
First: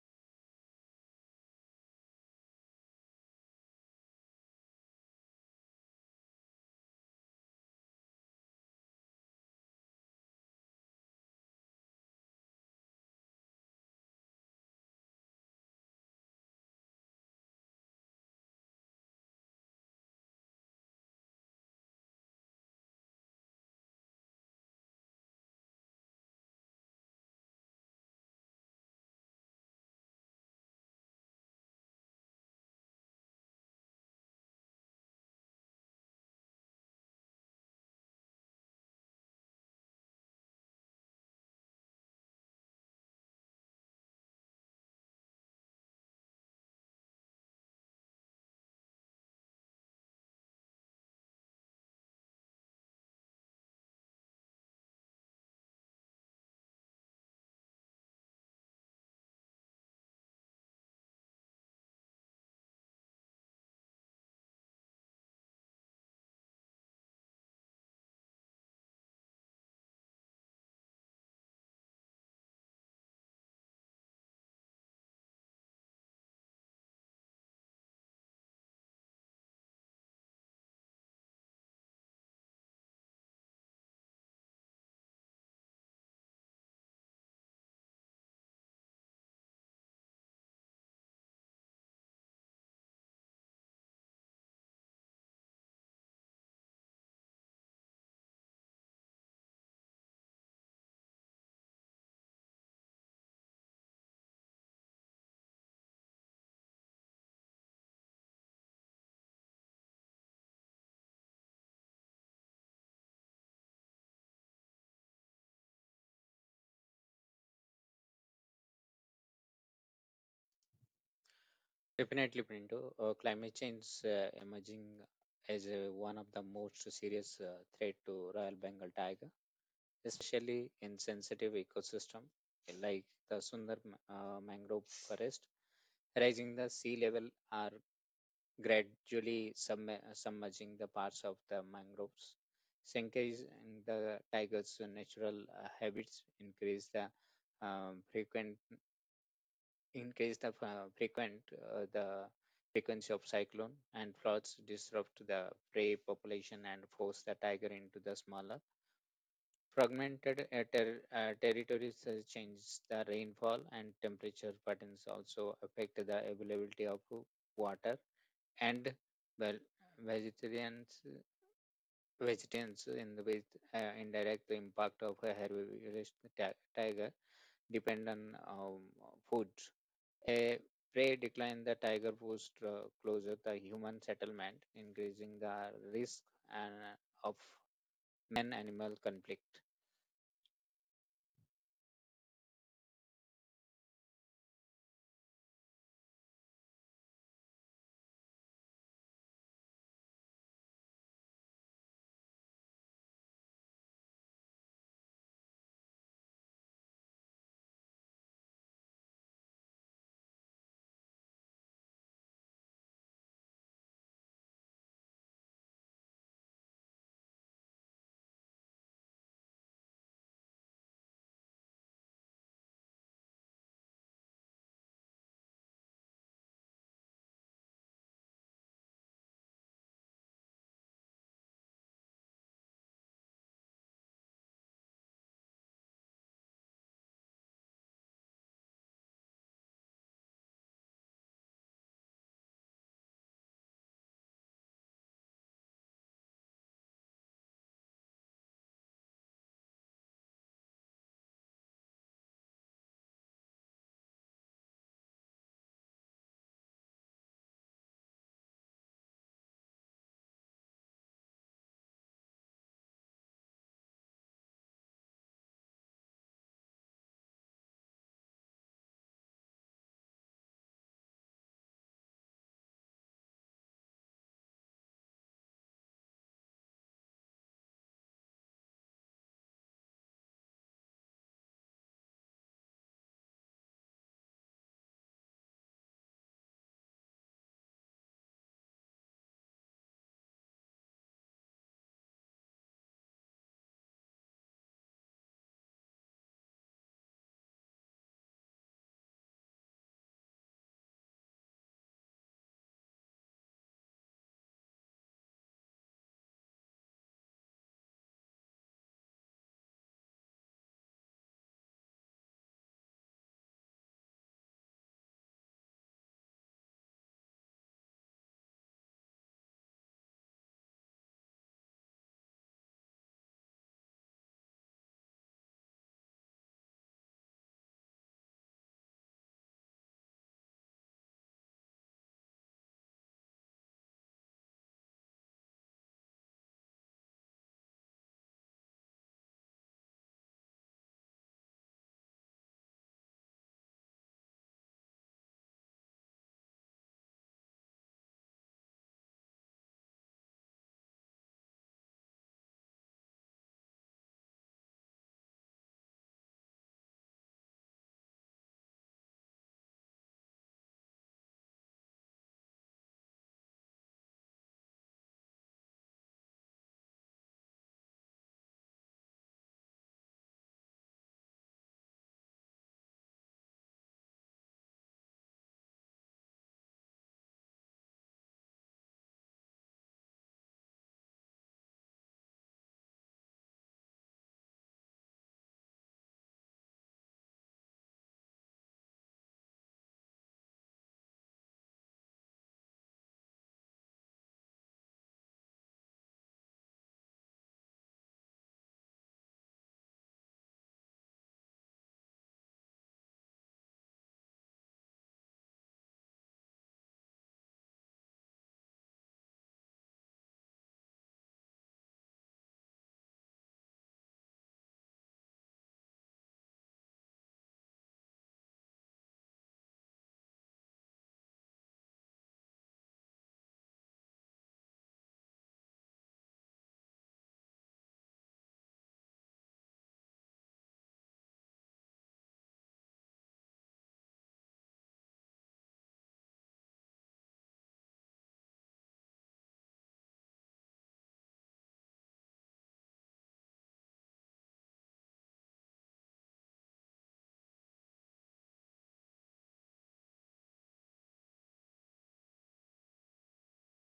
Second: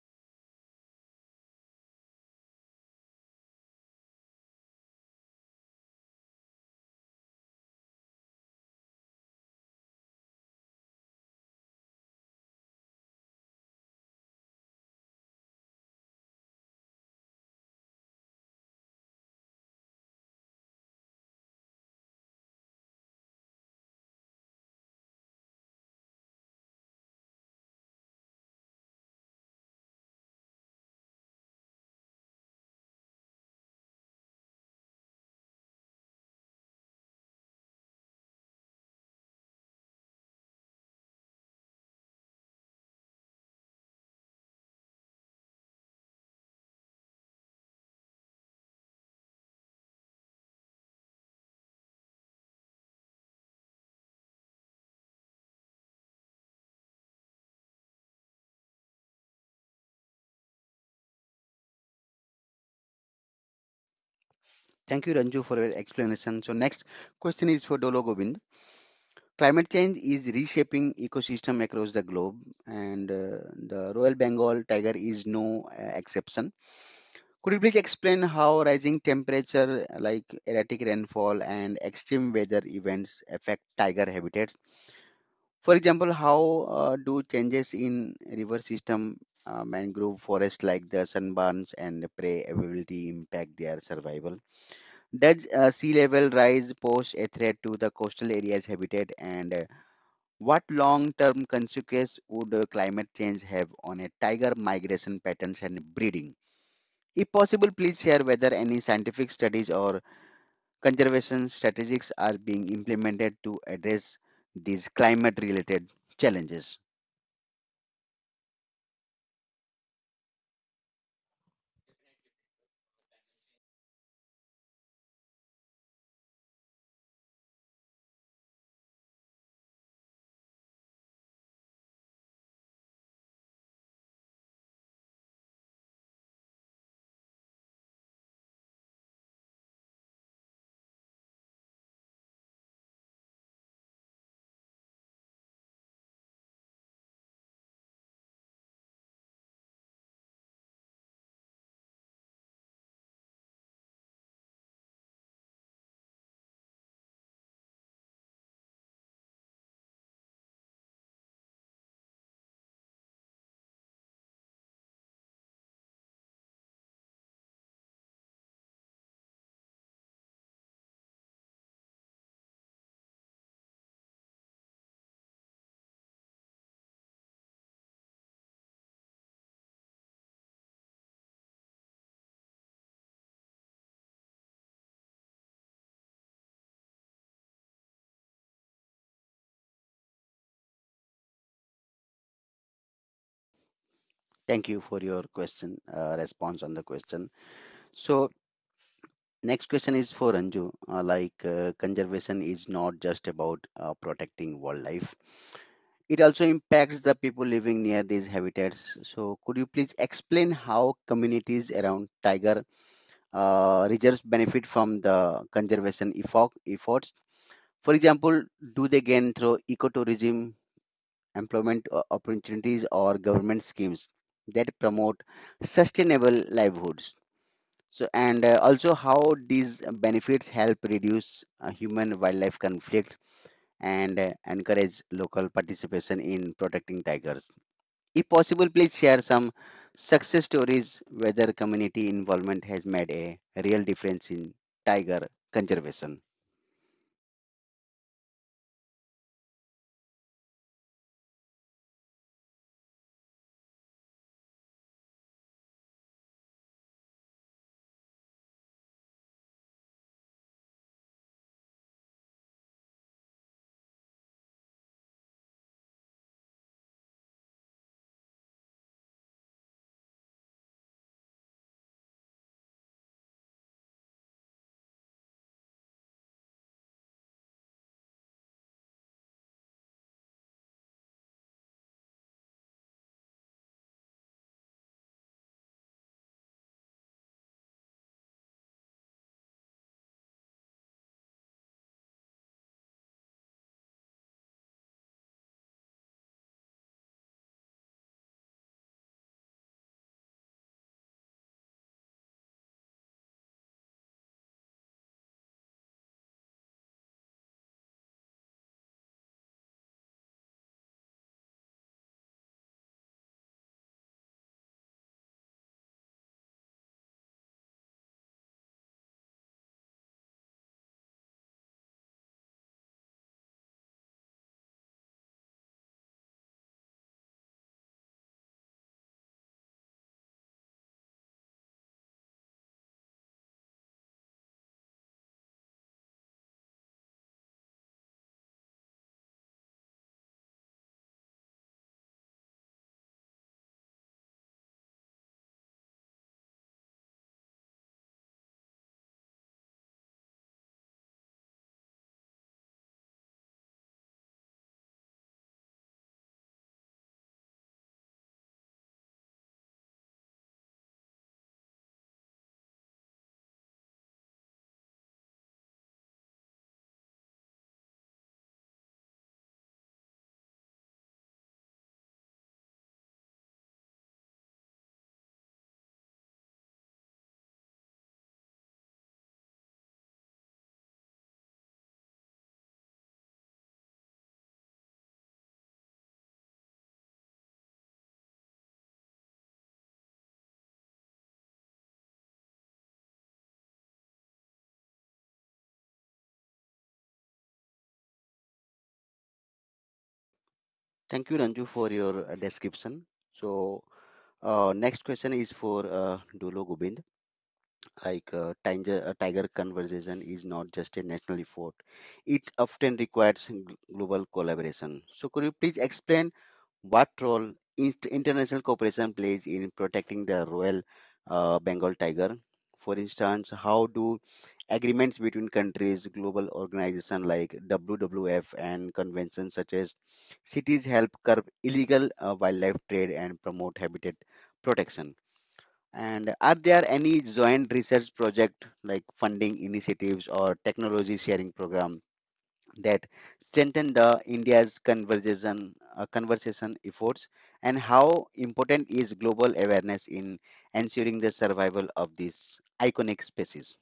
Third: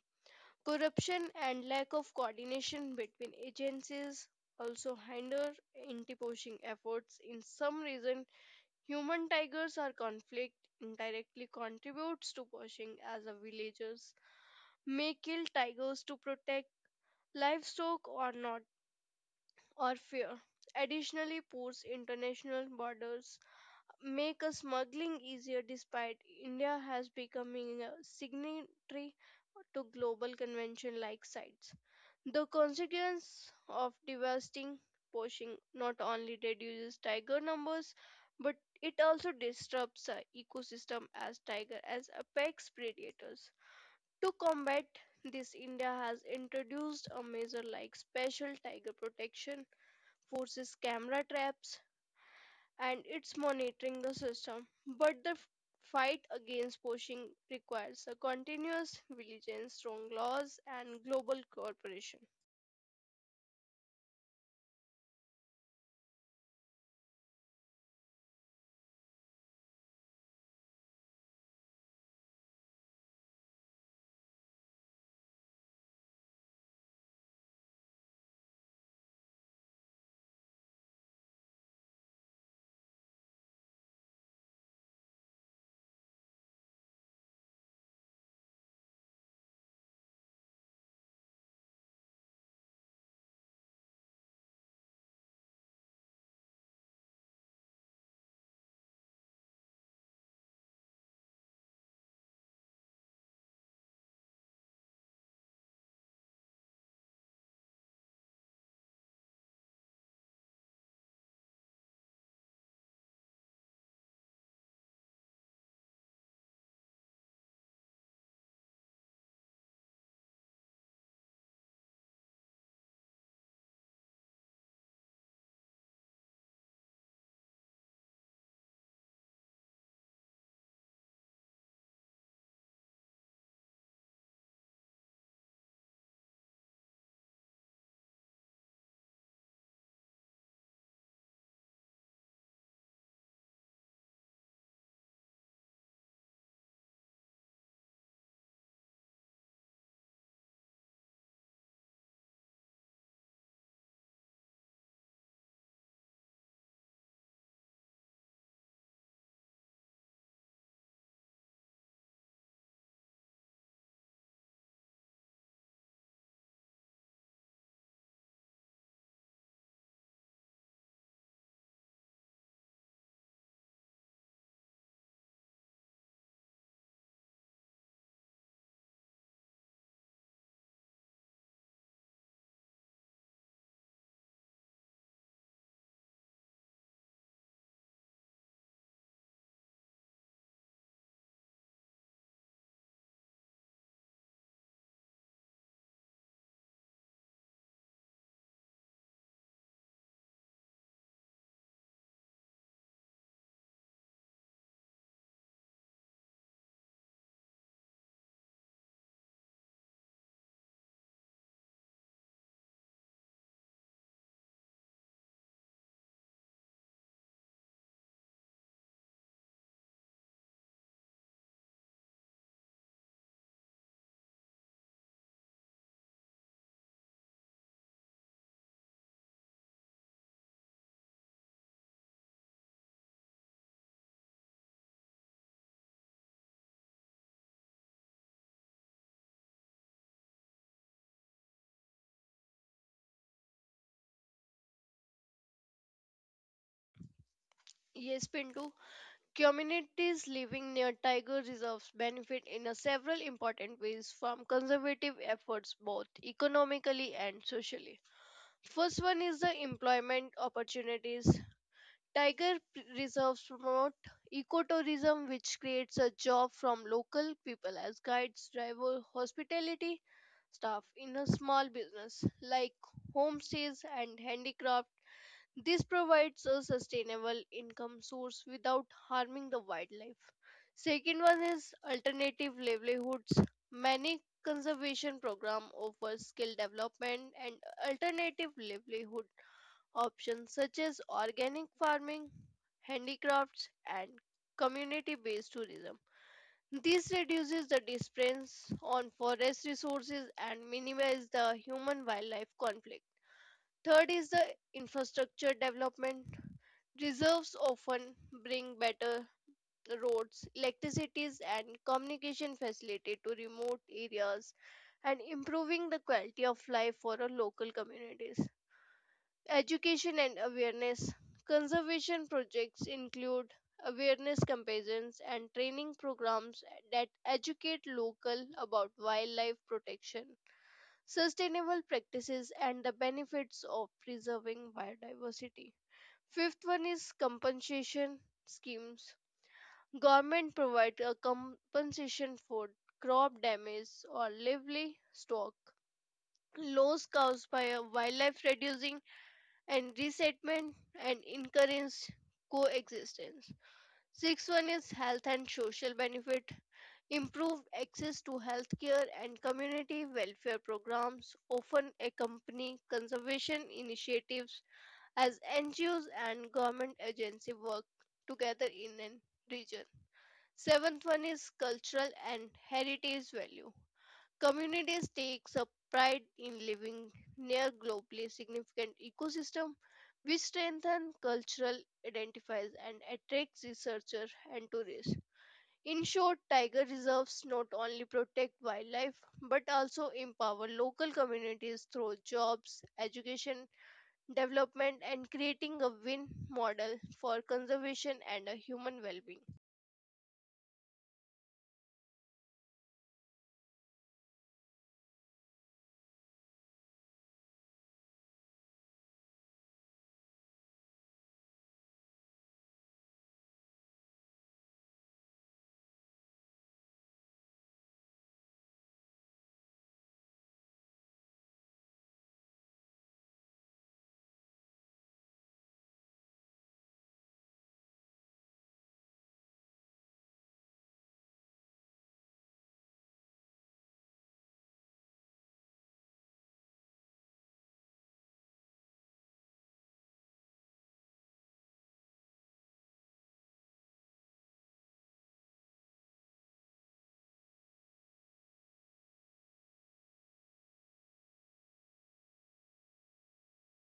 [SPEAKER 2] Corruption and lack of coordination between agencies also hinder anti-poaching efforts. In some reason, human tigers are conflict indirectly contributes to poaching as a villagers may kill tigers to protect livestock or not or fear. Additionally, pours international borders make a smuggling easier despite India has becoming a signatory to global convention like sites. The consequence of devastating poaching not only reduces tiger numbers but it also disrupts the ecosystem as tiger as apex predators. To combat this, India has introduced a measure like special tiger protection forces, camera traps, and it's monitoring the system. But the f- fight against poaching requires a continuous vigilance, strong laws, and global cooperation.
[SPEAKER 1] Thank you, Ranju, for your explanation. So next question is for Dolo Govind. Climate change is reshaping ecosystem across the globe, and uh, the Royal Bengal tiger is no uh, exception. Could you please explain how rising temperature, like erratic rainfall and extreme weather events, affect tiger habitats? For example, how uh, do changes in river system, uh, mangrove forests like the sunburns and prey availability impact their survival? Does uh, sea level rise pose a threat to the coastal areas' habitat? And uh, what long-term consequences would uh, climate change have on a tiger migration patterns and breeding? If possible, please share whether any scientific studies or conservation strategies are being implemented to address these climate related challenges.
[SPEAKER 3] Definitely, Pinto, uh, climate change uh, emerging as uh, one of the most serious uh, threat to Royal Bengal tiger, especially in sensitive ecosystem like the Sundar uh, mangrove forest. Rising the sea level are gradually submer- submerging the parts of the mangroves, sinking the tigers' natural uh, habits, increase the um, frequent increase the uh, frequent uh, the frequency of cyclone and floods disrupt the prey population and force the tiger into the smaller fragmented uh, ter- uh, territories. Uh, change the rainfall and temperature patterns also affect the availability of water and well vegetarians vegetarians in the with uh, indirect impact of a herbivorous ti- tiger depend on um, food. A prey decline the tiger post uh, closer the human settlement, increasing the risk and of man-animal conflict.
[SPEAKER 1] Thank you for your question, uh, response on the question. So, next question is for Anju. Uh, like, uh, conservation is not just about uh, protecting wildlife, it also impacts the people living near these habitats. So, could you please explain how communities around tiger uh, reserves benefit from the conservation effort, efforts? For example, do they gain through ecotourism, employment o- opportunities, or government schemes that promote sustainable livelihoods? So, and uh, also how these benefits help reduce uh, human wildlife conflict and uh, encourage local participation in protecting tigers. If possible, please share some success stories whether community involvement has made a real difference in tiger conservation.
[SPEAKER 2] Yes, Pintu. Communities living near tiger reserves benefit in a several important ways from conservative efforts both economically and socially. First one is the employment opportunities. Tiger p- reserves promote ecotourism, which creates a job from local people as guides, driver, hospitality staff in a small business like homestays and handicraft. This provides a sustainable income source without harming the wildlife. Second one is alternative livelihoods. Many conservation program offers skill development and alternative livelihood options such as organic farming handicrafts, and community based tourism. This reduces the dependence on forest resources and minimizes the human wildlife conflict. Third is the infrastructure development. Reserves often bring better roads, electricities, and communication facility to remote areas and improving the quality of life for our local communities. Education and awareness. Conservation projects include awareness campaigns and training programs that educate local about wildlife protection, sustainable practices and the benefits of preserving biodiversity. Fifth one is compensation schemes. Government provide a compensation for crop damage or livestock loss caused by a wildlife reducing and resettlement and encouraged coexistence. Sixth one is health and social benefit. Improved access to healthcare and community welfare programs often accompany conservation initiatives as N G Os and government agency work together in an region. Seventh one is cultural and heritage value. Communities takes a pride in living near globally significant ecosystem which strengthen cultural identifies and attracts researchers and tourists. In short, tiger reserves not only protect wildlife but also empower local communities through jobs, education, development and creating a win model for conservation and a human well-being.
[SPEAKER 1] Thank you, Ranju, for your uh, description. So, uh, next question is for uh, Dulo Gobind. Like uh, tiger, uh, tiger conservation is not just a national effort; it often requires gl- global collaboration. So, could you please explain what role in- international cooperation plays in protecting the Royal uh, Bengal tiger? For instance, how do agreements between countries, global organizations like W W F, and conventions such as cities help curb illegal uh, wildlife trade and promote habitat protection? And are there any joint research project like funding initiatives or technology sharing program that strengthen the India's conversation uh, conversation efforts? And how important is global awareness in ensuring the survival of these iconic species?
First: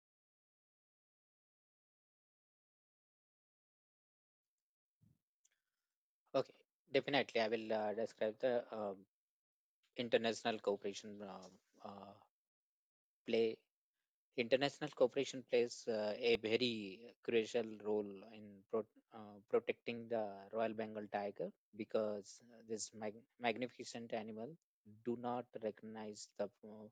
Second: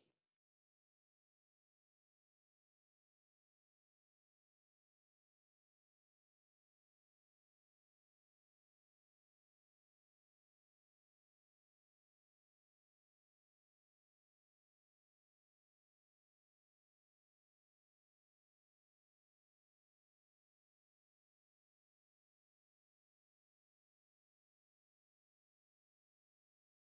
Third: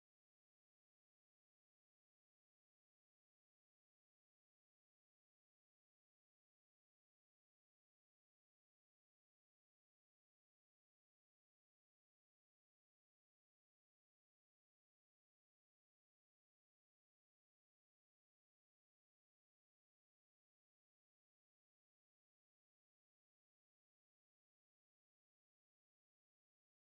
[SPEAKER 3] Okay, definitely. I will uh, describe the um, international cooperation um uh, play. International cooperation plays uh, a very crucial role in pro- uh, protecting the Royal Bengal tiger because this mag- magnificent animal do not recognize the uh,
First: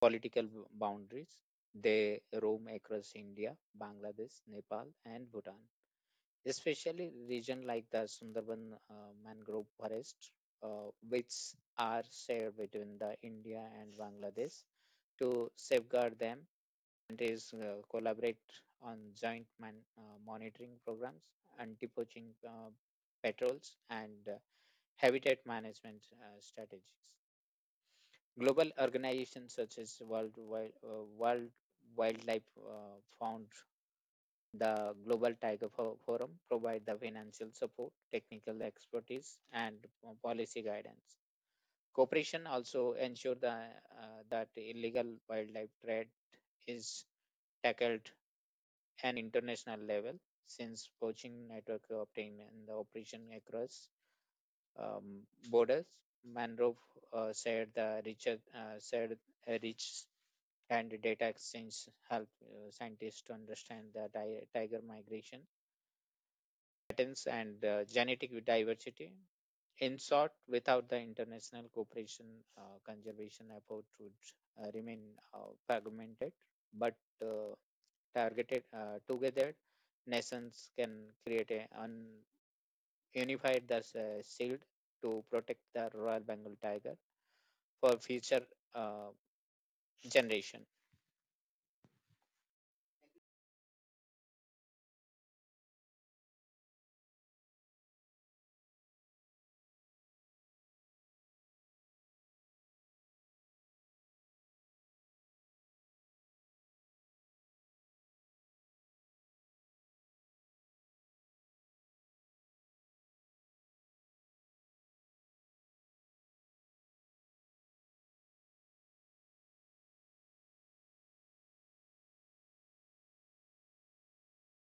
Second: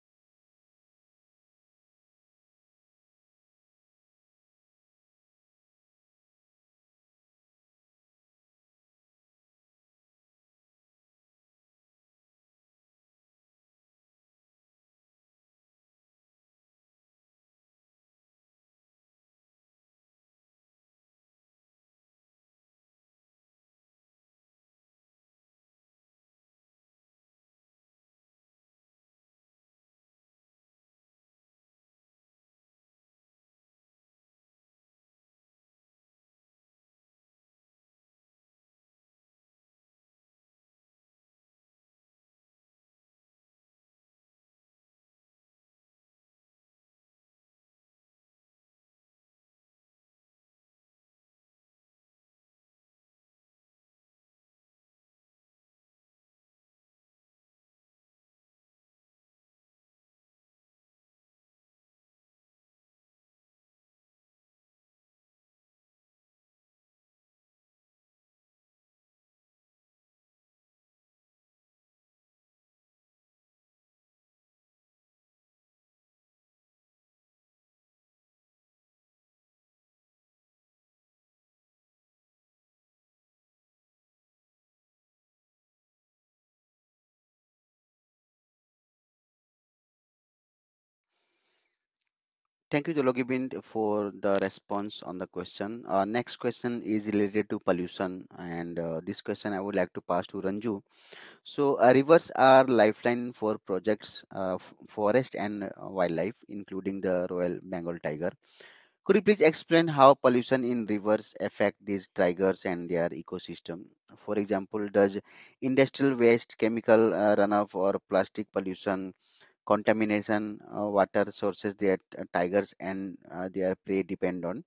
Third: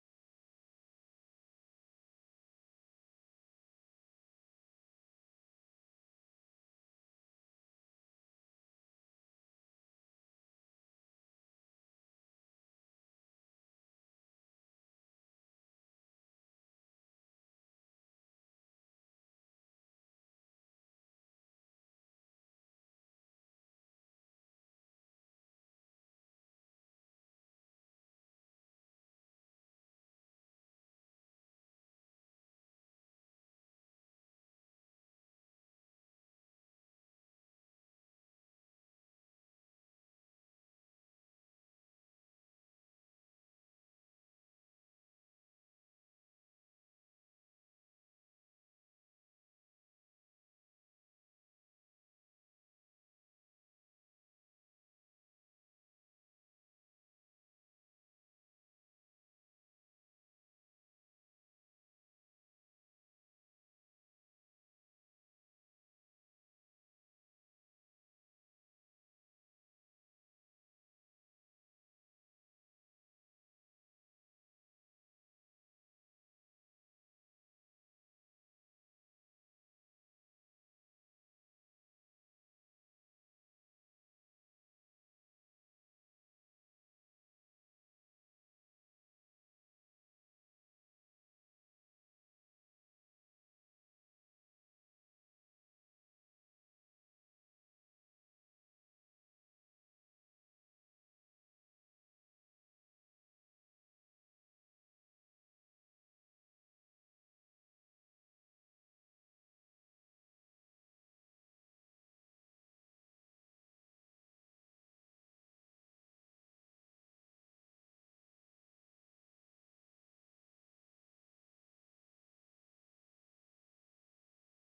[SPEAKER 3] political boundaries. They roam across India, Bangladesh, Nepal, and Bhutan, especially region like the Sundarban uh, mangrove forest, uh, which are shared between the India and Bangladesh. To safeguard them, countries uh, collaborate on joint man, uh, monitoring programs, anti-poaching uh, patrols, and uh, habitat management uh, strategies. Global organizations such as World Wild, uh, World Wildlife uh, Fund, the Global Tiger Fo- Forum provide the financial support, technical expertise, and uh, policy guidance. Cooperation also ensure the, uh, that illegal wildlife trade is tackled an international level since poaching network obtained in the operation across um, borders. Mangrove uh, said the Richard uh, said uh, rich and data exchange help uh, scientists to understand the ti- tiger migration patterns and uh, genetic diversity. In short, without the international cooperation, uh, conservation effort would uh, remain uh, fragmented, but uh, targeted uh, together, nations can create a un- unified the uh, shield to protect the Royal Bengal tiger for future uh, generation.
[SPEAKER 1] Thank you, Jologibind, for the response on the question. Uh, next question is related to pollution, and uh, this question I would like to pass to Ranju. So, uh, rivers are lifeline for projects, uh, f- forest and uh, wildlife, including the Royal Bengal tiger. Could you please explain how pollution in rivers affect these tigers and their ecosystem? For example, does industrial waste, chemical uh, runoff, or plastic pollution, contamination, uh, water sources that uh, tigers and uh, their prey depend on?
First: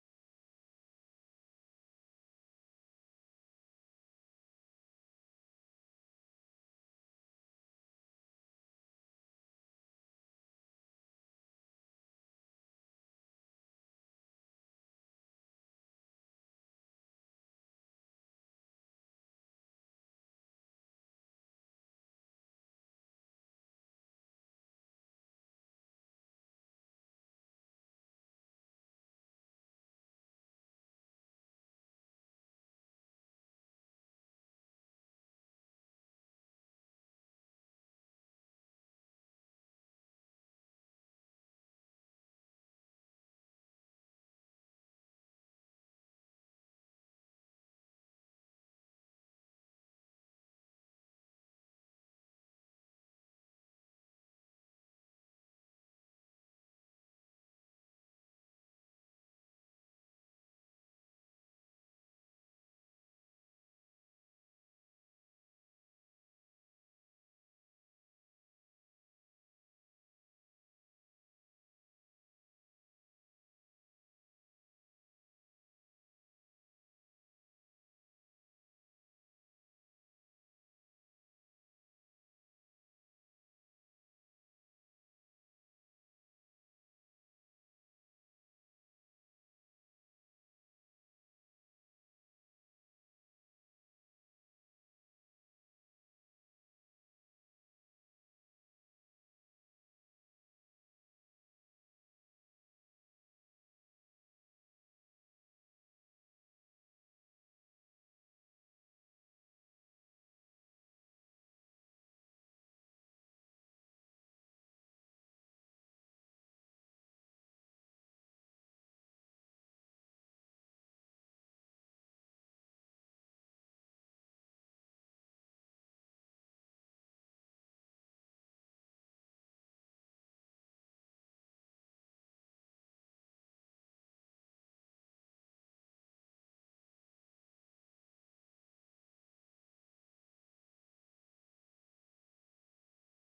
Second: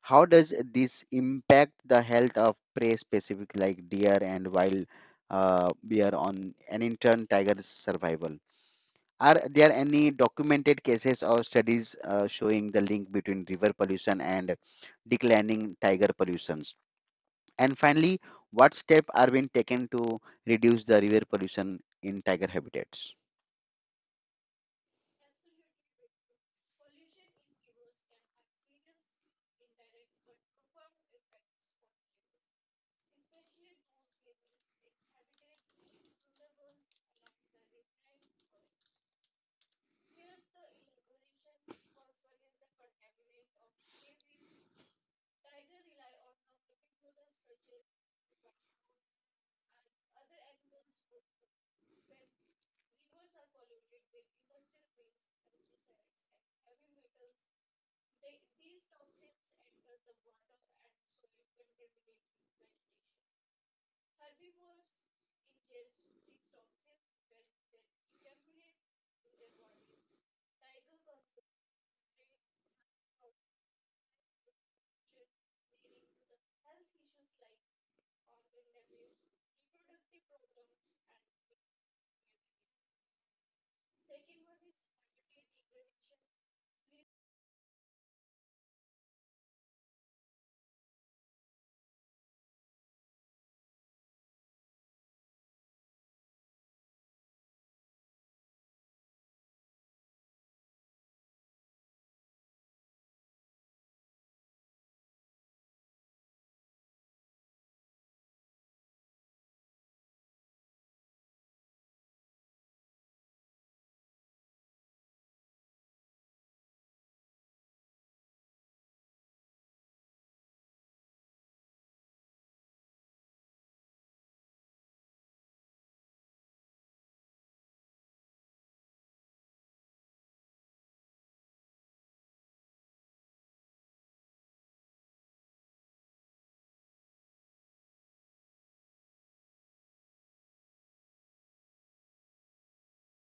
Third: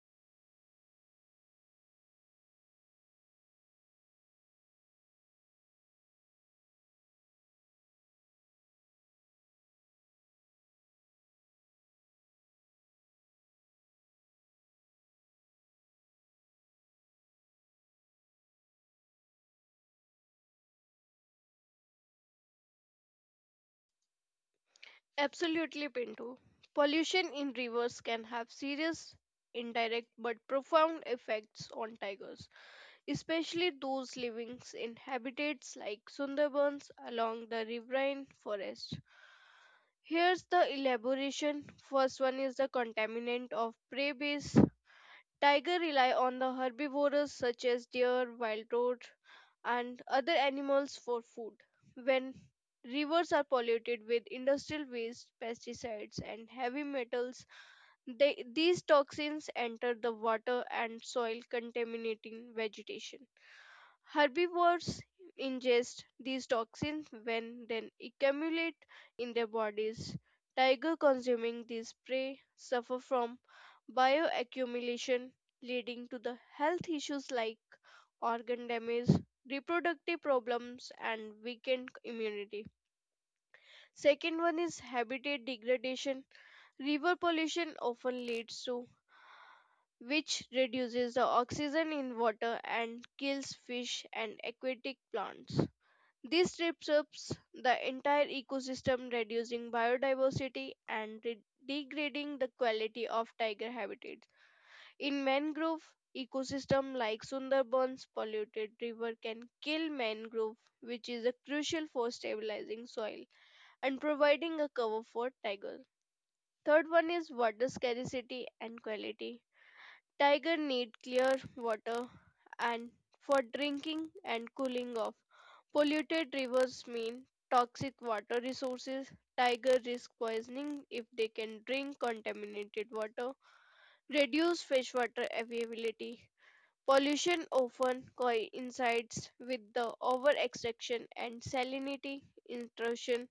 [SPEAKER 1] How does this impact the health of prey specific like deer and wild uh, bear on an intern tiger survival? Are there any documented cases or studies uh, showing the link between river pollution and declining tiger pollutions? And finally, what steps are being taken to reduce the river pollution in tiger habitats?
[SPEAKER 2] Absolutely, Pinto. Pollution in rivers can have serious, indirect, but profound effects on tigers, especially those living in habitats like Sundarbans along the riverine forest. Here's the elaboration. First one is the contaminant of prey base. Tiger rely on the herbivores such as deer, wild goat, and other animals for food. When rivers are polluted with industrial waste, pesticides, and heavy metals, they, these toxins enter the water and soil, contaminating vegetation. Herbivores ingest these toxins when then accumulate in their bodies. Tiger consuming these prey suffer from bioaccumulation leading to the health issues like organ damage, reproductive problems, and weakened immunity. Second one is habitat degradation. River pollution often leads to which reduces the oxygen in water and kills fish and aquatic plants. This disrupts the entire ecosystem, reducing biodiversity and re- degrading the quality of tiger habitats. In mangrove ecosystem like Sundarbans, polluted river can kill mangrove which is a crucial for stabilizing soil and providing a cover for tiger. Third one is water scarcity and quality. Tiger need clear water and for drinking and cooling off. Polluted rivers mean toxic water resources. Tiger risk poisoning if they can drink contaminated water. Reduce freshwater availability pollution often coincides with the overextraction and salinity intrusion,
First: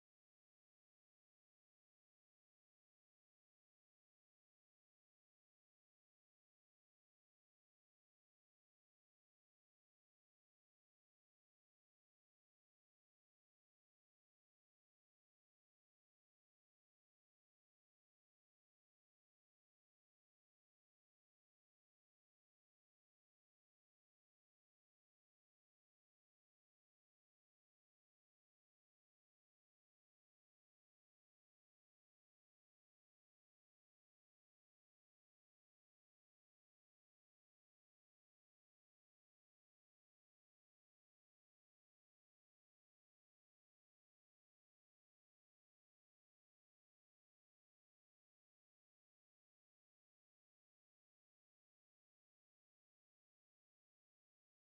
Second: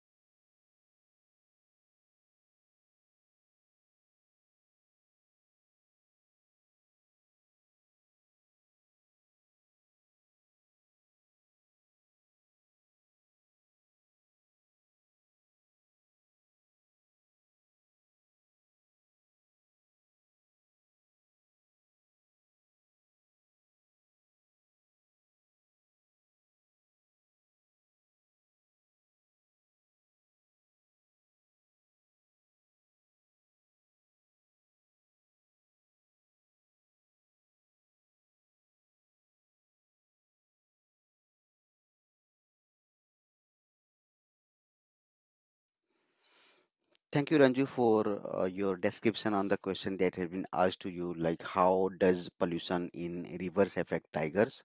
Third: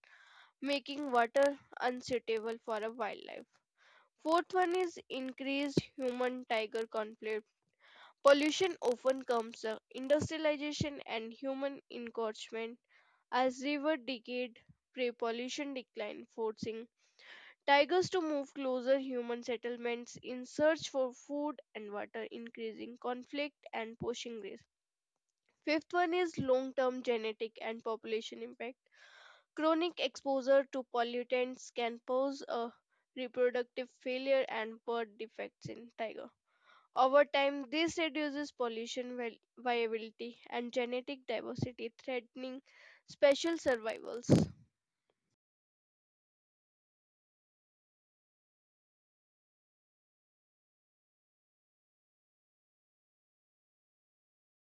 [SPEAKER 2] making water unsuitable for a wildlife. Fourth one is increased human-tiger conflict. Pollution often comes from industrialization and human encroachment as river decayed, prey pollution declined, forcing tigers to move closer human settlements in search for food and water, increasing conflict and poaching risk. Fifth one is long term genetic and population impact. Chronic exposure to pollutants can pose a reproductive failure and birth defects in tiger. Over time, this reduces pollution vi- viability and genetic diversity, threatening special survivals.
[SPEAKER 1] Thank you, Ranju, for uh, your description on the question that has been asked to you, like how does pollution in rivers affect tigers?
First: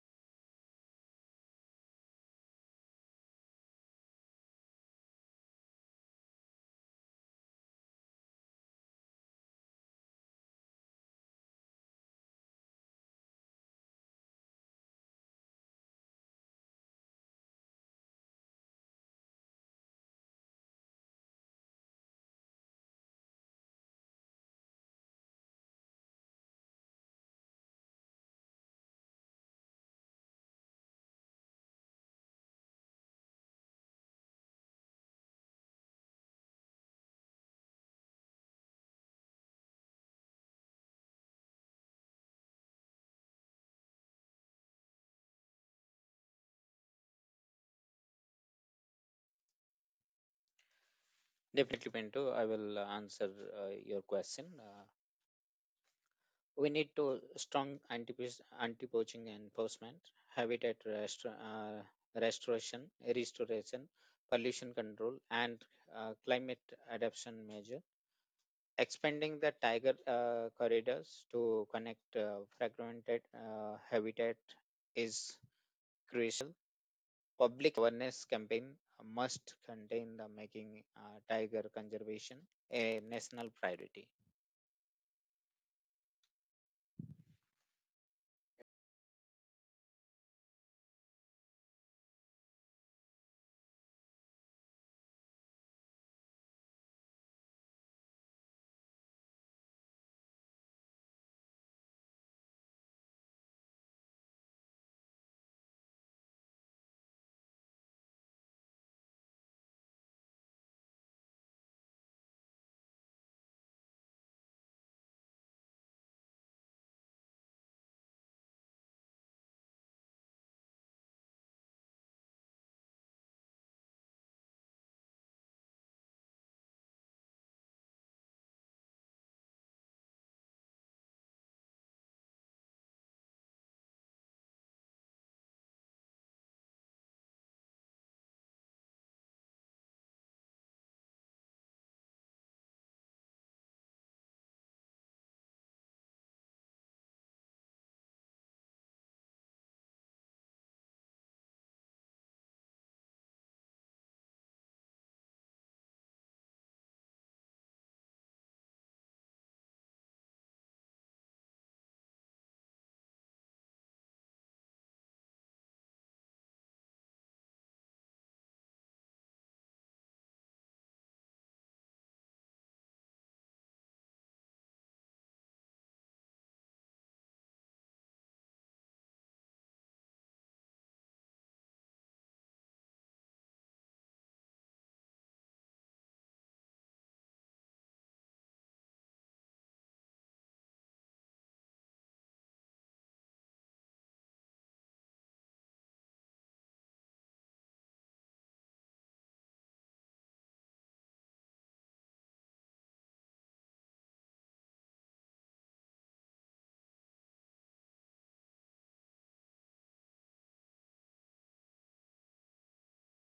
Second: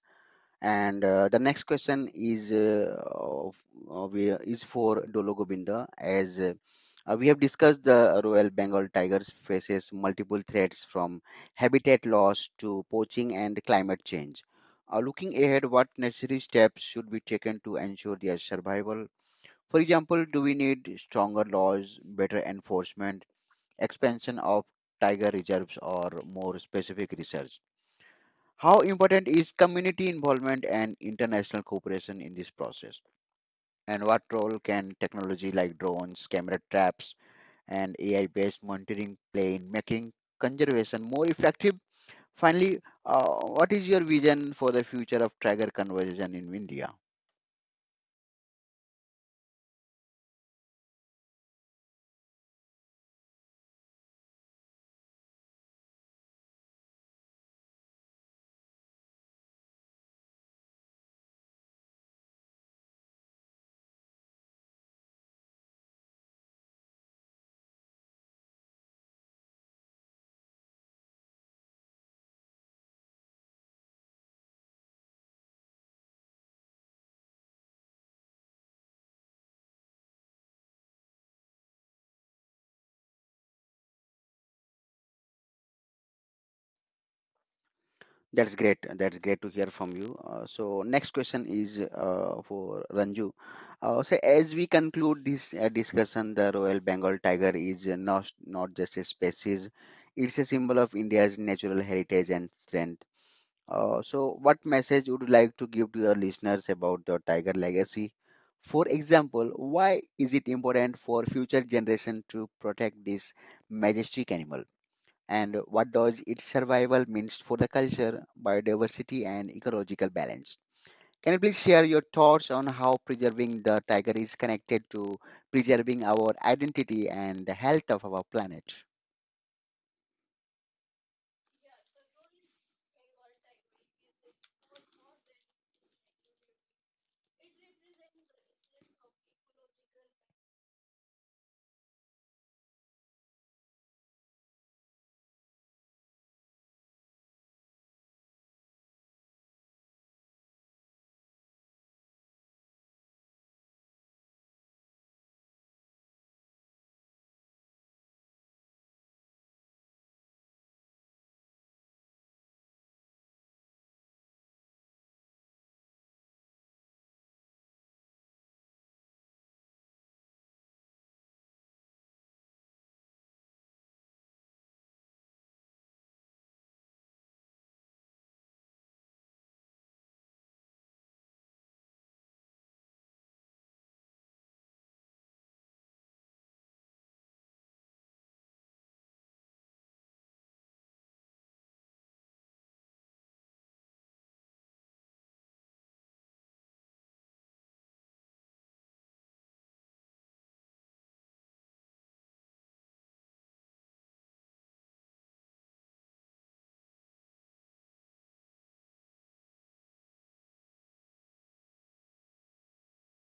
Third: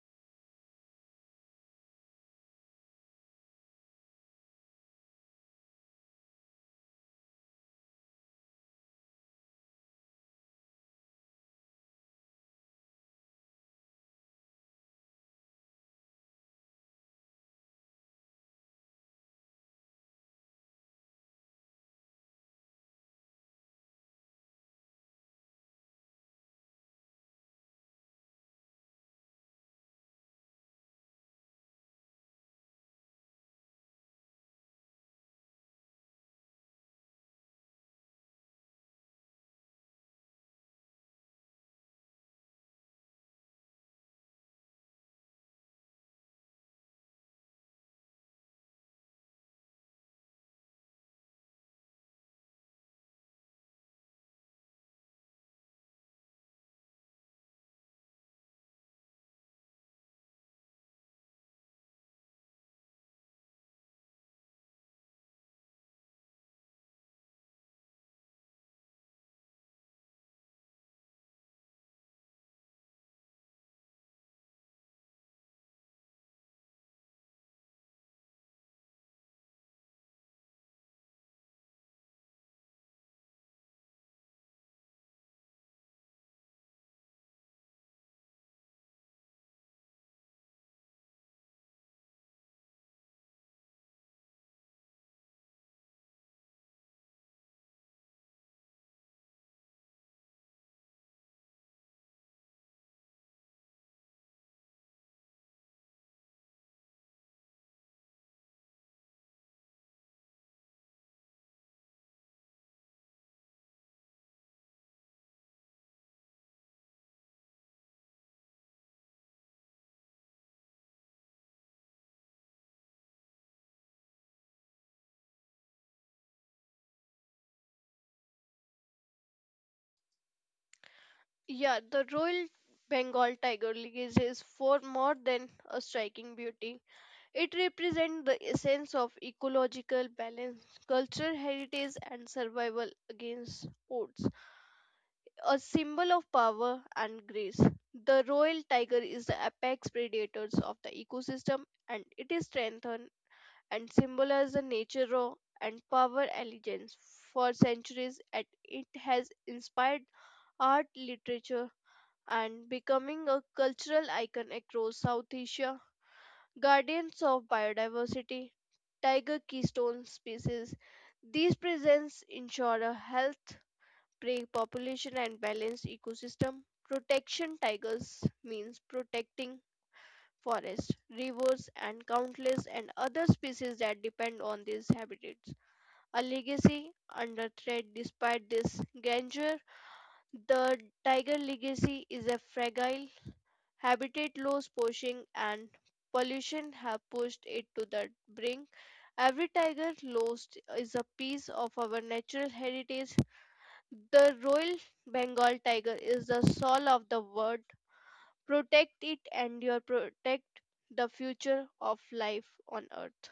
[SPEAKER 1] And uh, the next question is uh, of, of, uh, is for Dolo Govinda. As uh, uh, we have discussed, the Royal Bengal tigers faces multiple threats from habitat loss to poaching and climate change. Uh, looking ahead, what necessary steps should be taken to ensure their survival? For example, do we need stronger laws, better enforcement, expansion of tiger reserves, or more specific research? How important is community involvement and international cooperation in this process? And what role can technology like drones, camera traps, and A I based monitoring play in making conservation more effective? Finally, uh, what is your vision for the future of tiger conservation in India?
[SPEAKER 3] Definitely, Pinto, I will answer uh, your question. Uh, We need to strong anti anti poaching enforcement, habitat restor- uh, restoration, restoration, pollution control, and uh, climate adaptation measure. Expanding the tiger uh, corridors to connect uh, fragmented uh, habitat is crucial. Public awareness campaign must contain the making uh, tiger conservation a national priority.
[SPEAKER 1] That's great. That's great to hear from you. Uh, so next question is uh, for Ranju. Uh, so as we conclude this uh, discussion, the Royal Bengal tiger is uh, not not just a species; it's a symbol of India's natural heritage and strength. Uh, so what message would you like to give to your listeners about the tiger legacy? For example, why is it important for future generation to protect this majestic animal? And what does its survival means for the culture, biodiversity, and ecological balance. Can you please share your thoughts on how preserving the tiger is connected to preserving our identity and the health of our planet?
[SPEAKER 2] Yeah, the Royal Bengal Tiger Lily is for more than a striking beauty. It represents the essence of ecological balance, cultural heritage, and survival against odds. A symbol of power and grace, the royal tiger is the apex predator of the ecosystem and it is strengthened and symbolizes the nature raw and power allegiance. For centuries, and it has inspired art, literature, and becoming a cultural icon across South Asia guardians of biodiversity, tiger keystone species. These presents ensure a health, prey population, and balanced ecosystem. Protection tigers means protecting forests, rivers, and countless and other species that depend on these habitats. A legacy under threat despite this grandeur, the tiger legacy is a fragile habitat loss, poaching, and pollution have pushed it to the brink. Every tiger lost is a piece of our natural heritage. The Royal Bengal tiger is the soul of the world. Protect it and you protect the future of life on earth.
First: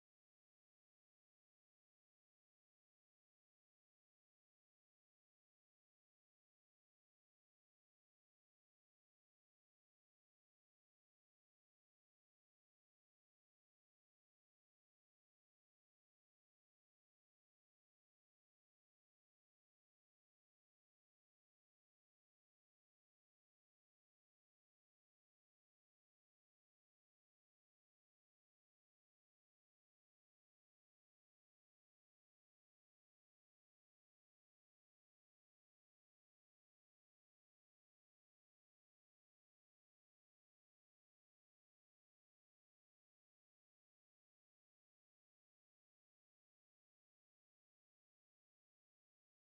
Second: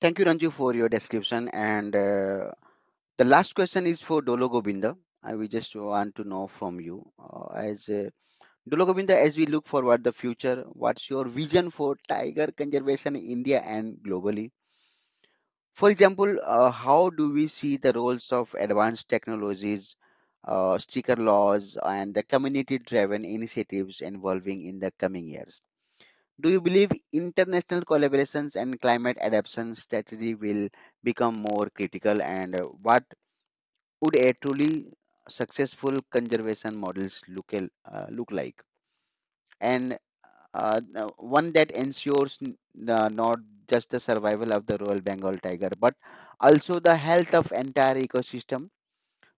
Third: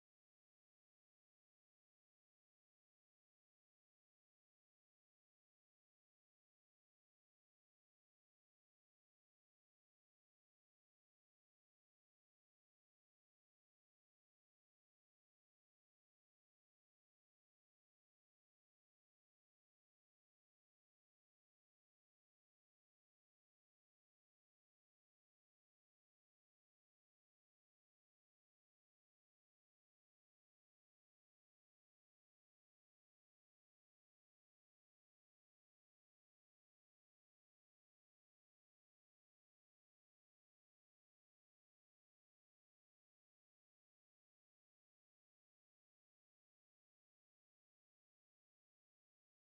[SPEAKER 1] Thank you, Ranju, for your description. And uh, the last question is for Dolo Govinda. I we just want to know from you, uh, as uh, Dolo Govinda, as we look forward the future, what's your vision for tiger conservation in India and globally? For example, uh, how do we see the roles of advanced technologies, uh, sticker laws, and the community-driven initiatives involving in the coming years? Do you believe international collaborations and climate adaptation strategy will become more critical? And uh, what would a truly successful conservation models look, al- uh, look like? And uh, uh, one that ensures n- uh, not just the survival of the Royal Bengal tiger, but also the health of entire ecosystem.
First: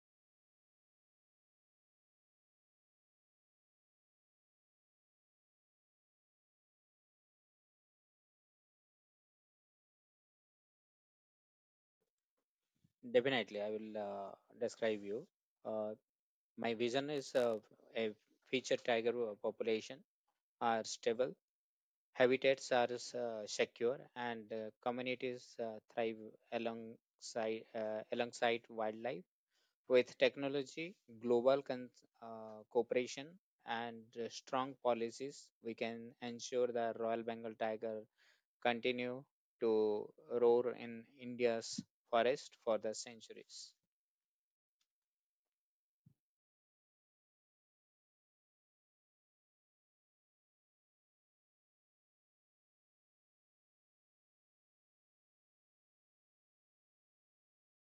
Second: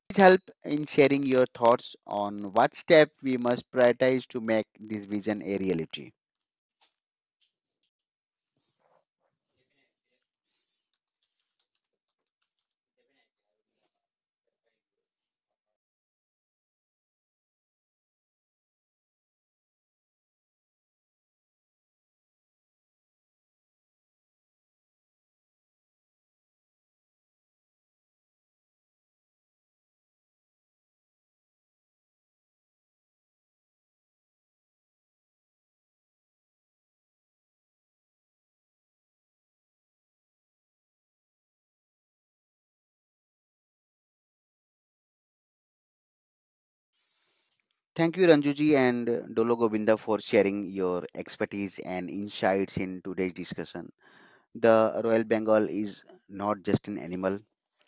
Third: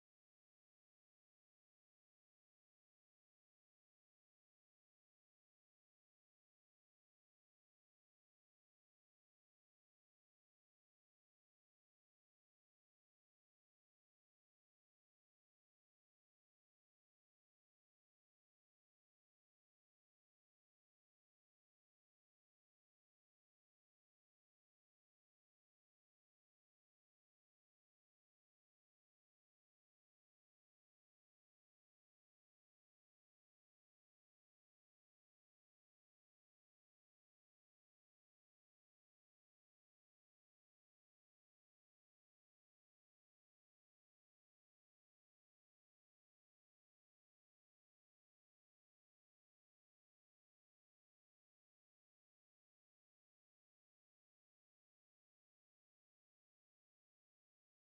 [SPEAKER 1] Please help in sharing your thoughts on what step we must prioritize to make this vision a reality.
[SPEAKER 3] Definitely, I will uh, describe you. Uh, My vision is uh, a future tiger wo- population are stable, habitats are uh, secure, and uh, communities uh, thrive alongside uh, alongside wildlife. With technology, global con- uh, cooperation, and uh, strong policies, we can ensure the Royal Bengal tiger continue to roar in India's forest for the centuries.
[SPEAKER 1] Thank you, Ranjuji and Dolo Govinda, for sharing your expertise and insights in today's discussion. The Royal Bengal is not just an animal;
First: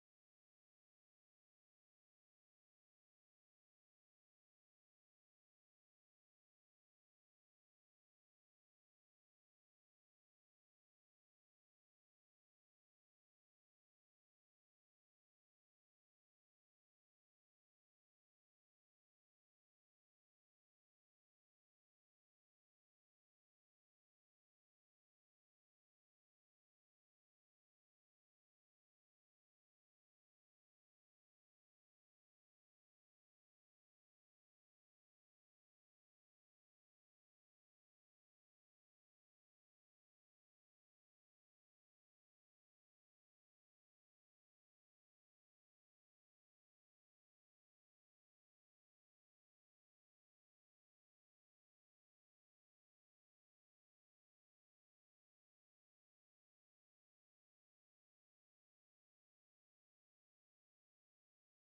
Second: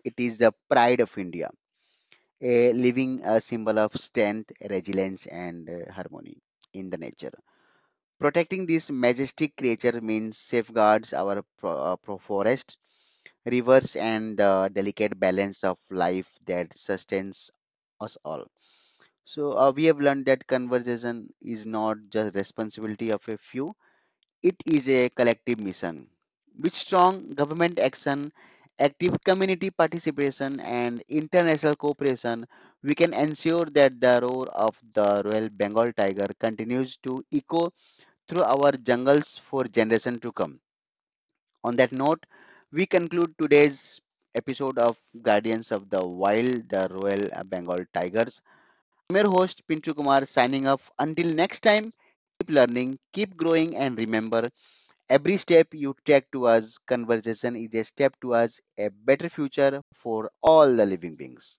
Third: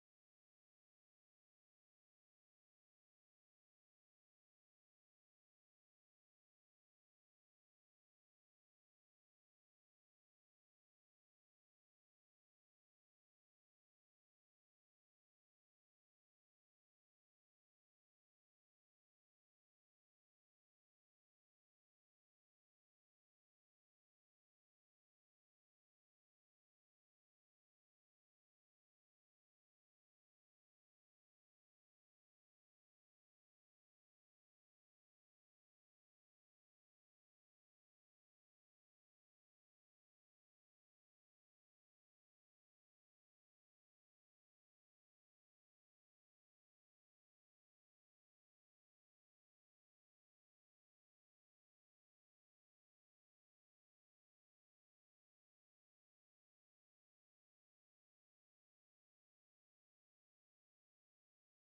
[SPEAKER 1] it is the pride of India, a living a symbol of strength, resilience, and uh, harmony in the nature. Protecting this majestic creature means safeguards our pro- uh, pro- forest, rivers, and the delicate balance of life that sustains us all. So uh, we have learned that conservation is not just responsibility of a few, it is a collective mission with strong government action, active community participation, and international cooperation. We can ensure that the roar of the Royal Bengal tiger continues to echo through our jungles for generations to come. On that note, we conclude today's episode of Guardians of the Wild, the Royal Bengal Tigers. I'm your host Pinchu Kumar signing off. Until next time, keep learning, keep growing, and remember, every step you take towards conversation is a step towards a better future for all the living beings.